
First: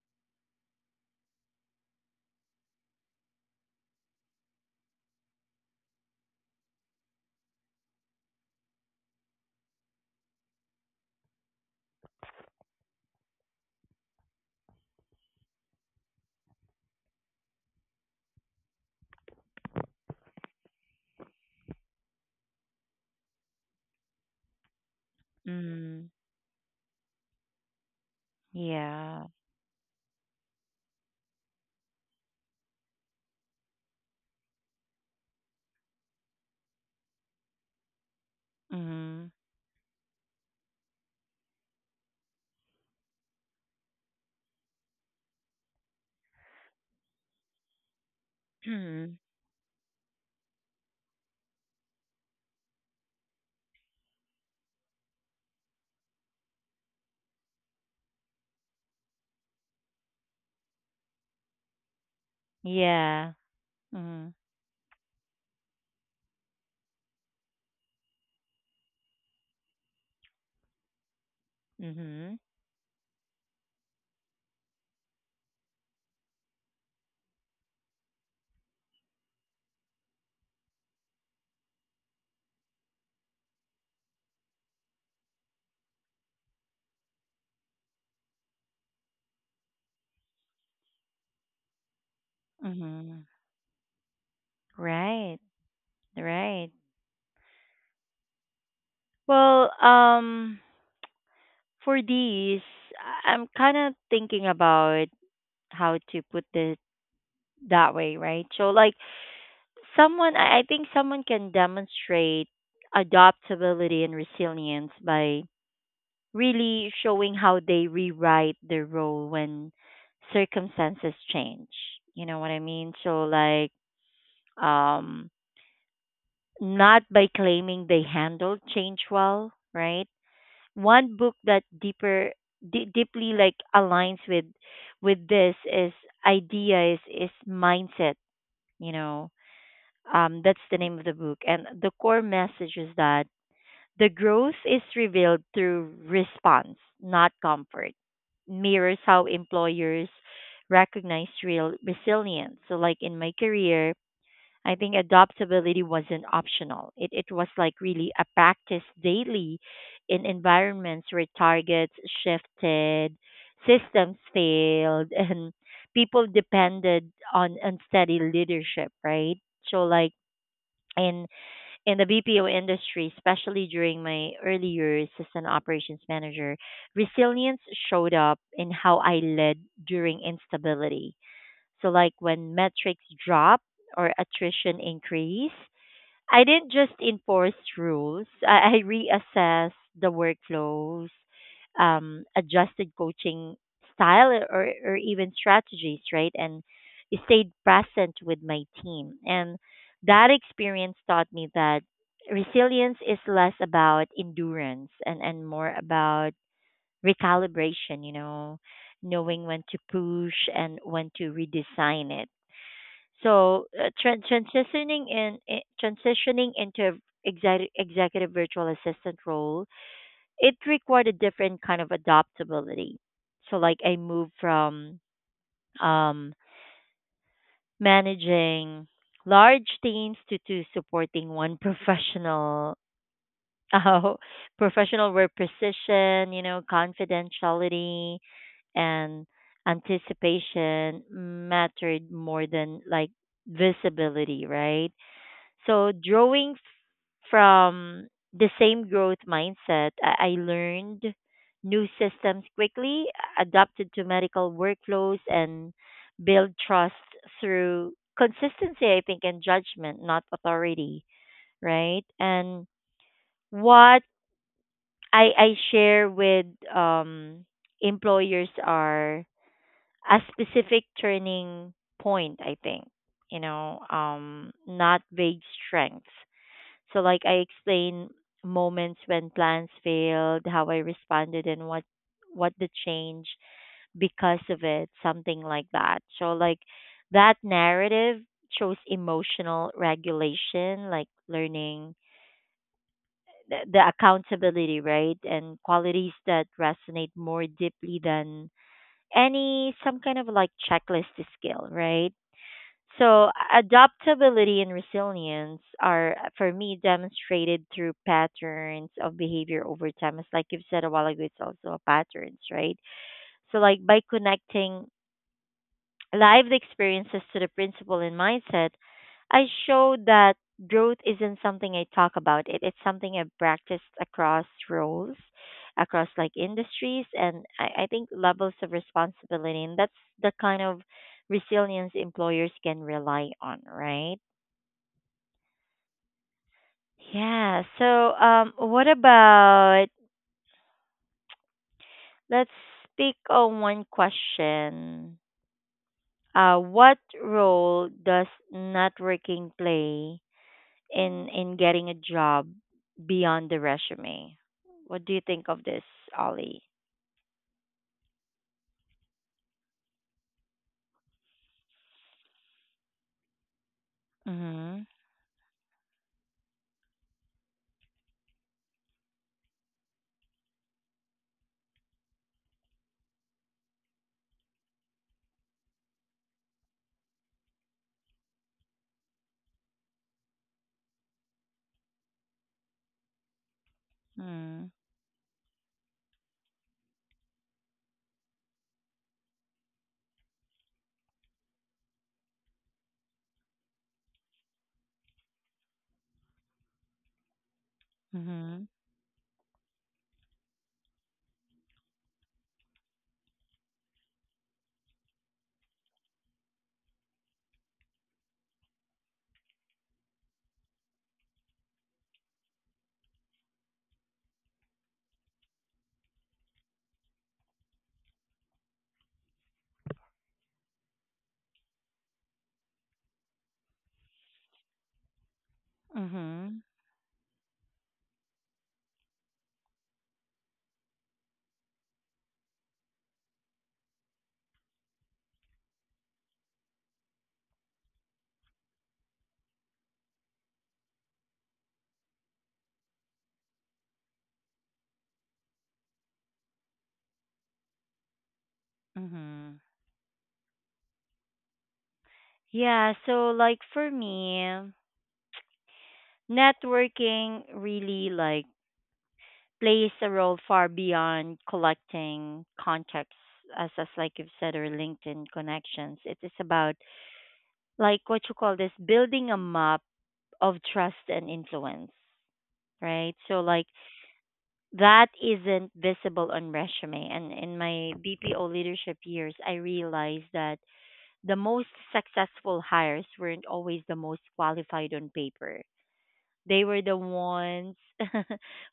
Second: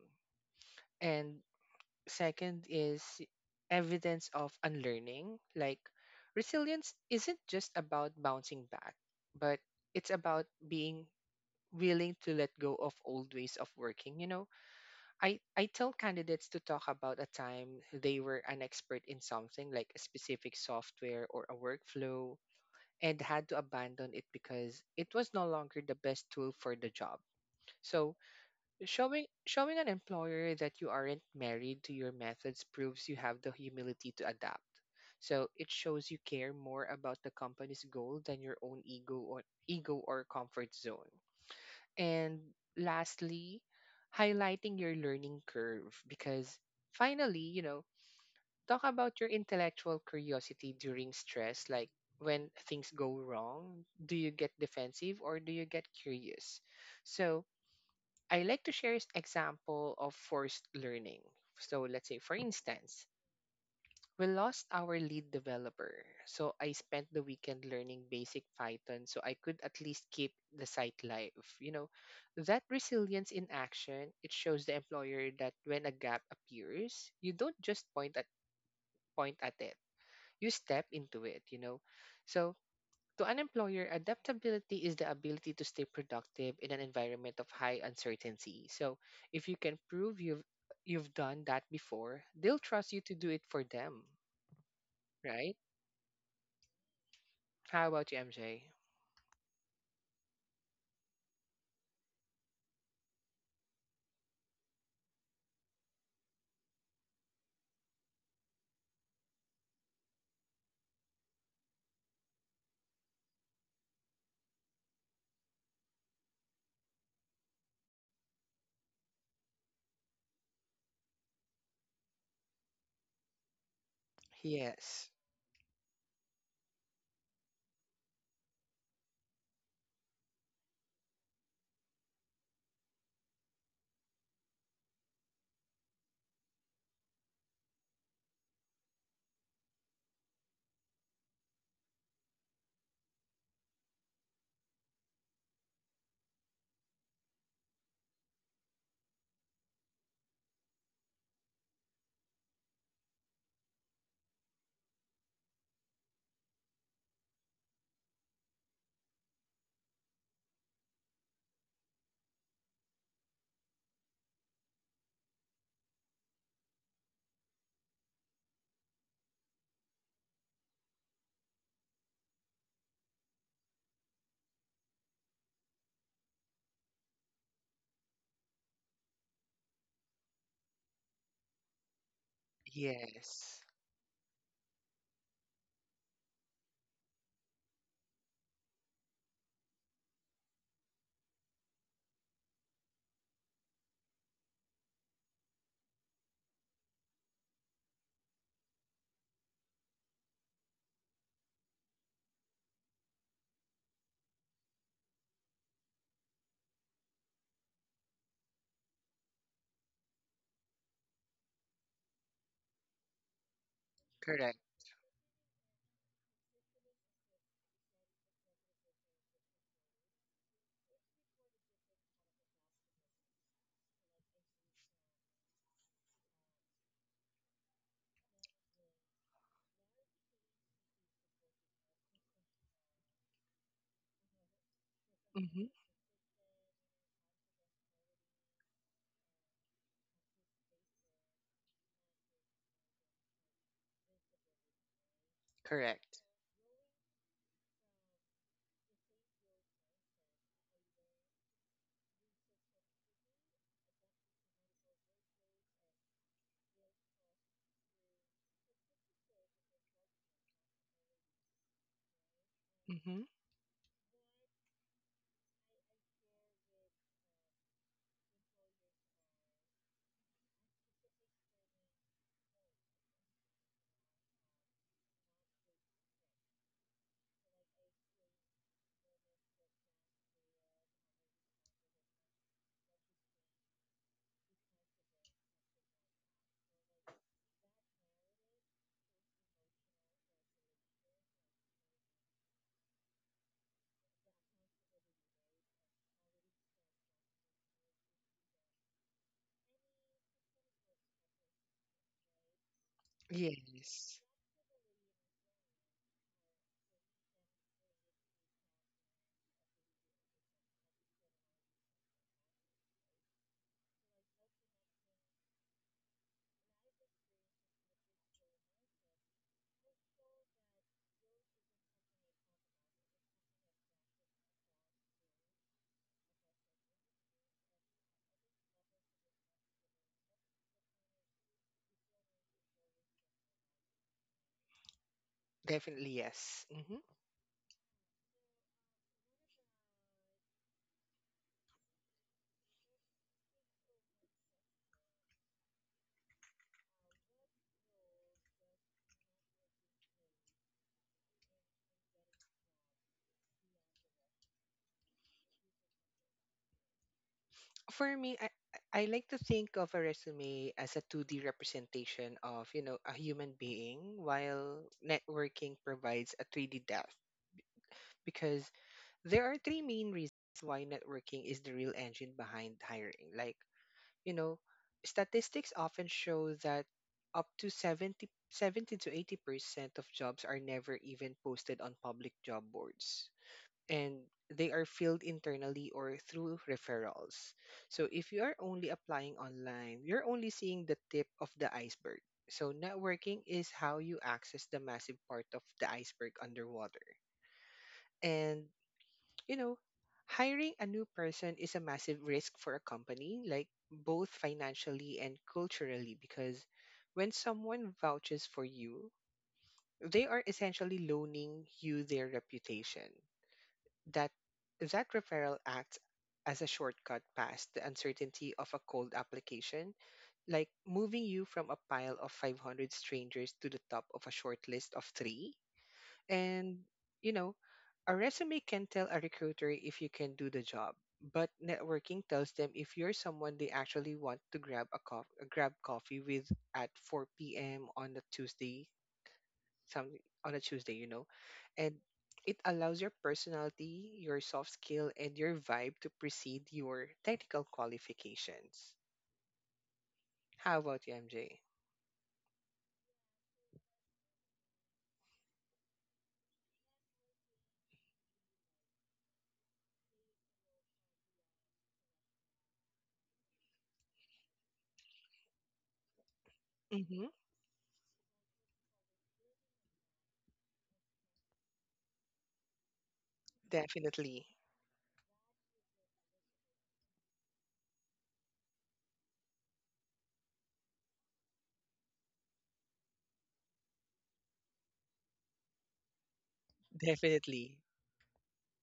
[SPEAKER 2] And second is evidence of unlearning. Like resilience isn't just about bouncing back, but it's about being willing to let go of old ways of working. You know, I tell candidates to talk about a time they were an expert in something like a specific software or a workflow and had to abandon it because it was no longer the
[SPEAKER 1] Mm-hmm.
[SPEAKER 2] best tool for the job. So
[SPEAKER 1] Yeah.
[SPEAKER 2] showing an employer that you aren't married to your methods proves you have the humility to adapt. So it shows you care more about the company's goal than your own ego
[SPEAKER 1] Mm-hmm.
[SPEAKER 2] or ego or comfort zone. And lastly, highlighting your learning curve because finally, you know, talk about your intellectual curiosity during stress, like when things go wrong, do you get defensive or do you get curious? So I like to share an example of forced learning. So let's say, for instance,
[SPEAKER 1] Yeah.
[SPEAKER 2] we
[SPEAKER 1] Mm-hmm.
[SPEAKER 2] lost our lead developer. So I spent the weekend learning basic Python so I could at least keep the site live. You know,
[SPEAKER 1] Mm-hmm.
[SPEAKER 2] that resilience in action, it shows the employer that when a gap appears, you don't just point at it. You step into it, you know. So to an employer, adaptability is the ability to stay productive in an environment of high uncertainty. So, if you can prove you've done that before, they'll trust you to
[SPEAKER 1] Mm-hmm.
[SPEAKER 2] do it for them,
[SPEAKER 1] Right.
[SPEAKER 2] right?
[SPEAKER 1] Right.
[SPEAKER 2] How about you, MJ?
[SPEAKER 1] Well, for these, I'm kind of thinking about how to put this that way, right? So, like, someone, I think someone can demonstrate adaptability and resilience by really showing how they rewrite their role when circumstances change. You know what I mean? So, like,
[SPEAKER 2] Yes.
[SPEAKER 1] um, not by claiming they handled change well, right? One book that deeper deeply like aligns with this is idea is Mindset, you know, that's the name of the book, and the core message is that the growth is revealed through response, not comfort, mirrors how employers recognize real resilience. So like in my career, I think adaptability wasn't optional. It was like really a practice daily in environments where targets shifted, systems failed, and people depended on unsteady leadership, right? So like in in the BPO industry, especially during my early years as an operations manager, resilience showed up in how I led during instability. So like when metrics
[SPEAKER 2] Yes.
[SPEAKER 1] drop or attrition increase, I didn't just enforce rules. I reassessed the workflows, adjusted coaching style or even strategies, right? And stayed present with my team. And that experience taught me that resilience is less about endurance and more about recalibration, you know, knowing when to push and when to redesign it. So,
[SPEAKER 2] Correct.
[SPEAKER 1] transitioning transitioning into executive virtual assistant role, it required a different kind of adaptability. So like I moved from um, managing large teams to supporting one professional, uh, professional, where
[SPEAKER 2] Mm-hmm.
[SPEAKER 1] precision, you know, confidentiality and anticipation mattered more than like visibility, right? So
[SPEAKER 2] Correct.
[SPEAKER 1] drawing from the same growth mindset, I learned new systems quickly, adapted to medical workflows, and built trust through consistency, I think, and judgment, not authority, right? And
[SPEAKER 2] Mm-hmm.
[SPEAKER 1] what I share with um, employers are a specific turning point, I think, you know, not vague strengths. So, like, I explain moments when plans failed, how I responded, and what the change because of it, something like that. So, like, that narrative shows emotional regulation, like learning the accountability, right, and qualities that resonate more deeply than any some kind of like checklist skill, right? So
[SPEAKER 2] Yes.
[SPEAKER 1] adaptability and resilience are, for me, demonstrated through patterns of behavior over time. It's like you've said a while ago, it's also patterns, right? So like by connecting lived experiences to the principle and mindset, I showed that growth isn't something I talk about. It's something I've practiced across roles, across like industries, and, I think, levels of responsibility. And that's the kind of resilience employers can rely on, right?
[SPEAKER 2] Definitely yes. Mm-hmm.
[SPEAKER 1] Yeah. So, what about, let's speak on one question. What role does networking play in getting a job beyond the resume? What do you think of this, Ollie?
[SPEAKER 2] For me, I like to think of a resume as a 2D representation of, you know, a human being, while
[SPEAKER 1] Mhm.
[SPEAKER 2] networking provides a 3D depth. Because there are three main reasons why networking is the real engine behind hiring. Like, you know, statistics often show that up to seventy to 80% of jobs are never even posted on public job boards and
[SPEAKER 1] Mhm.
[SPEAKER 2] they are filled internally or through referrals. So if you are only applying online, you're only seeing the tip of the iceberg. So networking is how you access the massive part of the iceberg underwater. And
[SPEAKER 1] Mhm.
[SPEAKER 2] you know, hiring a new person is a massive risk for a company, like both financially and culturally, because when someone vouches for you, they are essentially loaning you their reputation. That that referral acts as a shortcut past the uncertainty of a cold application, like moving you from a pile of 500 strangers to the top of a short list of three.
[SPEAKER 1] Mhm.
[SPEAKER 2] And, you know, a resume can tell a recruiter if you can do the job, but networking tells them if you're someone they actually want to grab coffee with at 4 p.m. on a Tuesday, something on a Tuesday, you know. And it allows your personality, your soft skill, and your vibe to precede your technical qualifications.
[SPEAKER 1] Mhm.
[SPEAKER 2] How about you, MJ?
[SPEAKER 1] Yeah, so like for me, networking really like plays a role far beyond collecting contacts, as like you've said, or LinkedIn connections. It is about
[SPEAKER 2] Mm-hmm.
[SPEAKER 1] like what you call this, building a map of trust and influence. Right? So like
[SPEAKER 2] Definitely.
[SPEAKER 1] that isn't visible on resume. And in my BPO leadership years, I realized that the most successful hires weren't always the most qualified on paper. They were the
[SPEAKER 2] Definitely.
[SPEAKER 1] ones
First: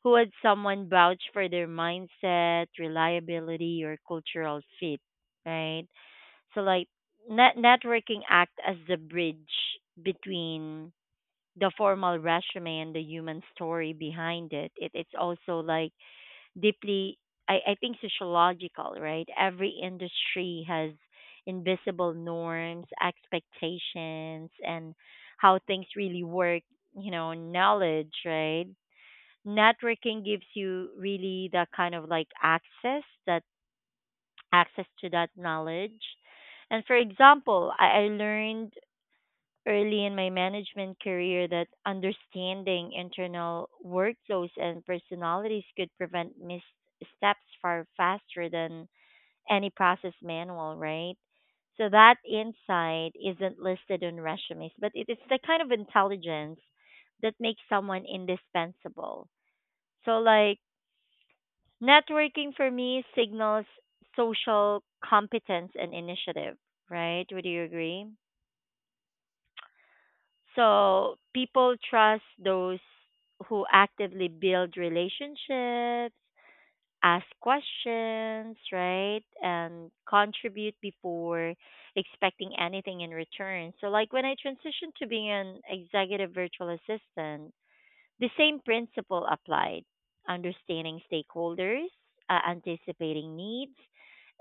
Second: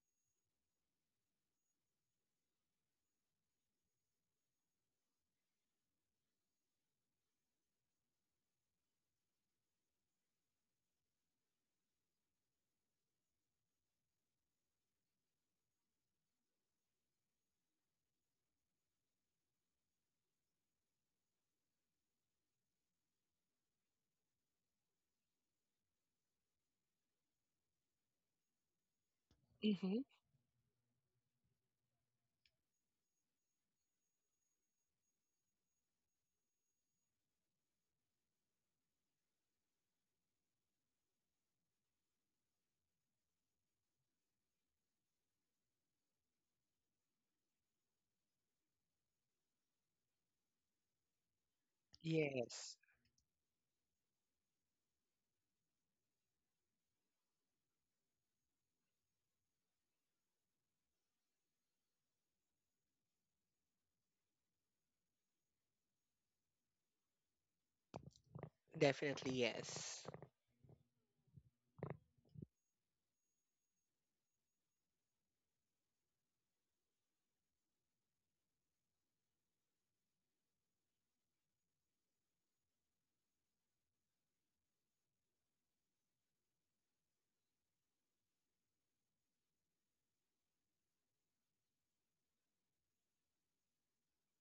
[SPEAKER 1] who had someone vouch for their mindset, reliability, or cultural fit, right? So, like, networking act as the bridge between the formal resume and the human story behind it. It it's also like deeply, I think, sociological, right? Every industry has invisible norms, expectations, and how things really work, you know, knowledge, right?
[SPEAKER 2] Mm-hmm.
[SPEAKER 1] Networking gives you really that kind of like access, that access to that knowledge. And for example, I learned early in my management career that understanding internal workflows and personalities could prevent missteps far faster than any process manual, right? So that
[SPEAKER 2] Yes.
[SPEAKER 1] insight isn't listed on resumes, but it is the kind of intelligence that makes someone indispensable. So, like, networking for me signals social competence and initiative, right? Would you agree?
[SPEAKER 2] Definitely, yes.
[SPEAKER 1] So people trust those who actively build relationships, ask questions, right? And contribute before expecting anything in return. So, like, when I transitioned to being an executive virtual assistant, the same principle applied, understanding stakeholders, anticipating needs,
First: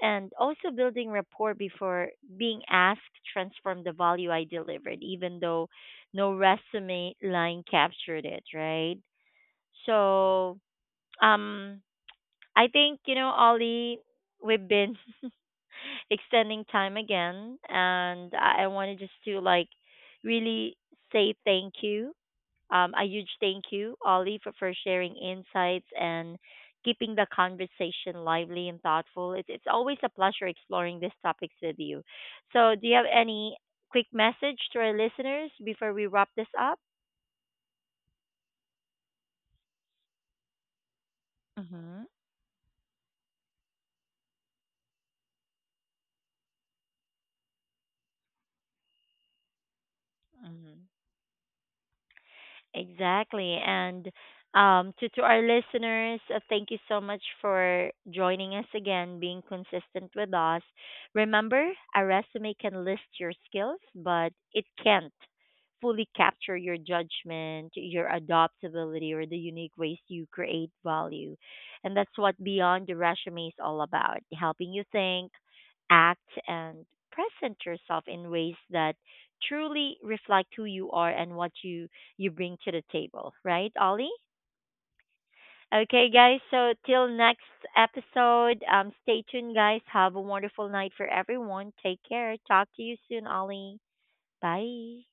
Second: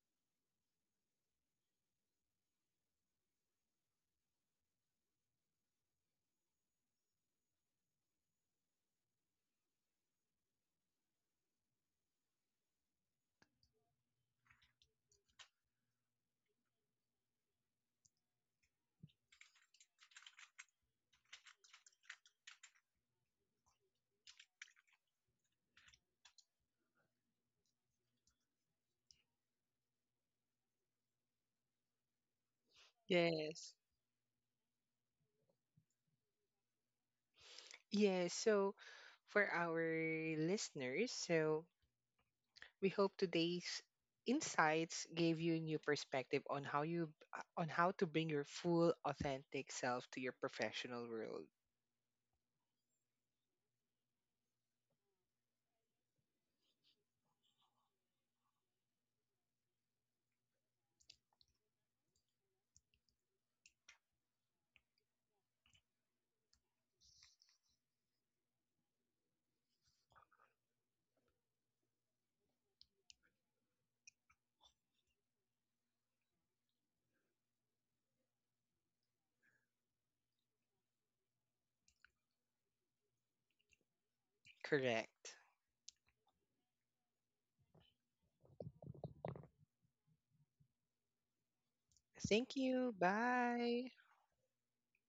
[SPEAKER 1] and also building rapport before being asked, transform the value I delivered, even though no resume line captured it, right? So, um, I think, you know, Ollie, we've been extending time again, and I wanted just to like really say thank you, a huge thank you, Ollie, for sharing insights and keeping the conversation lively and thoughtful. It's always a pleasure exploring these topics with you. So, do you have any
[SPEAKER 2] Yes.
[SPEAKER 1] quick message to our listeners before we wrap this up?
[SPEAKER 2] Yes. So for our listeners, so
[SPEAKER 1] Mm-hmm.
[SPEAKER 2] We hope today's insights gave you a new perspective on how you on how to bring your full authentic self to your
[SPEAKER 1] Mm-hmm.
[SPEAKER 2] professional world.
[SPEAKER 1] Exactly. And to our listeners, thank you so much for joining us again, being consistent with us. Remember, a resume can list your skills, but it can't fully capture your judgment, your adaptability, or the unique ways you create value. And that's what Beyond the Resume is all about, helping you think, act, and present yourself in ways that truly reflect who you are and what you bring to the table. Right, Ollie?
[SPEAKER 2] Correct.
[SPEAKER 1] Okay, guys. So till next episode, stay tuned, guys. Have a wonderful night for everyone. Take care.
[SPEAKER 2] Thank
[SPEAKER 1] Talk to you
[SPEAKER 2] you.
[SPEAKER 1] soon, Ollie.
[SPEAKER 2] Bye.
[SPEAKER 1] Bye.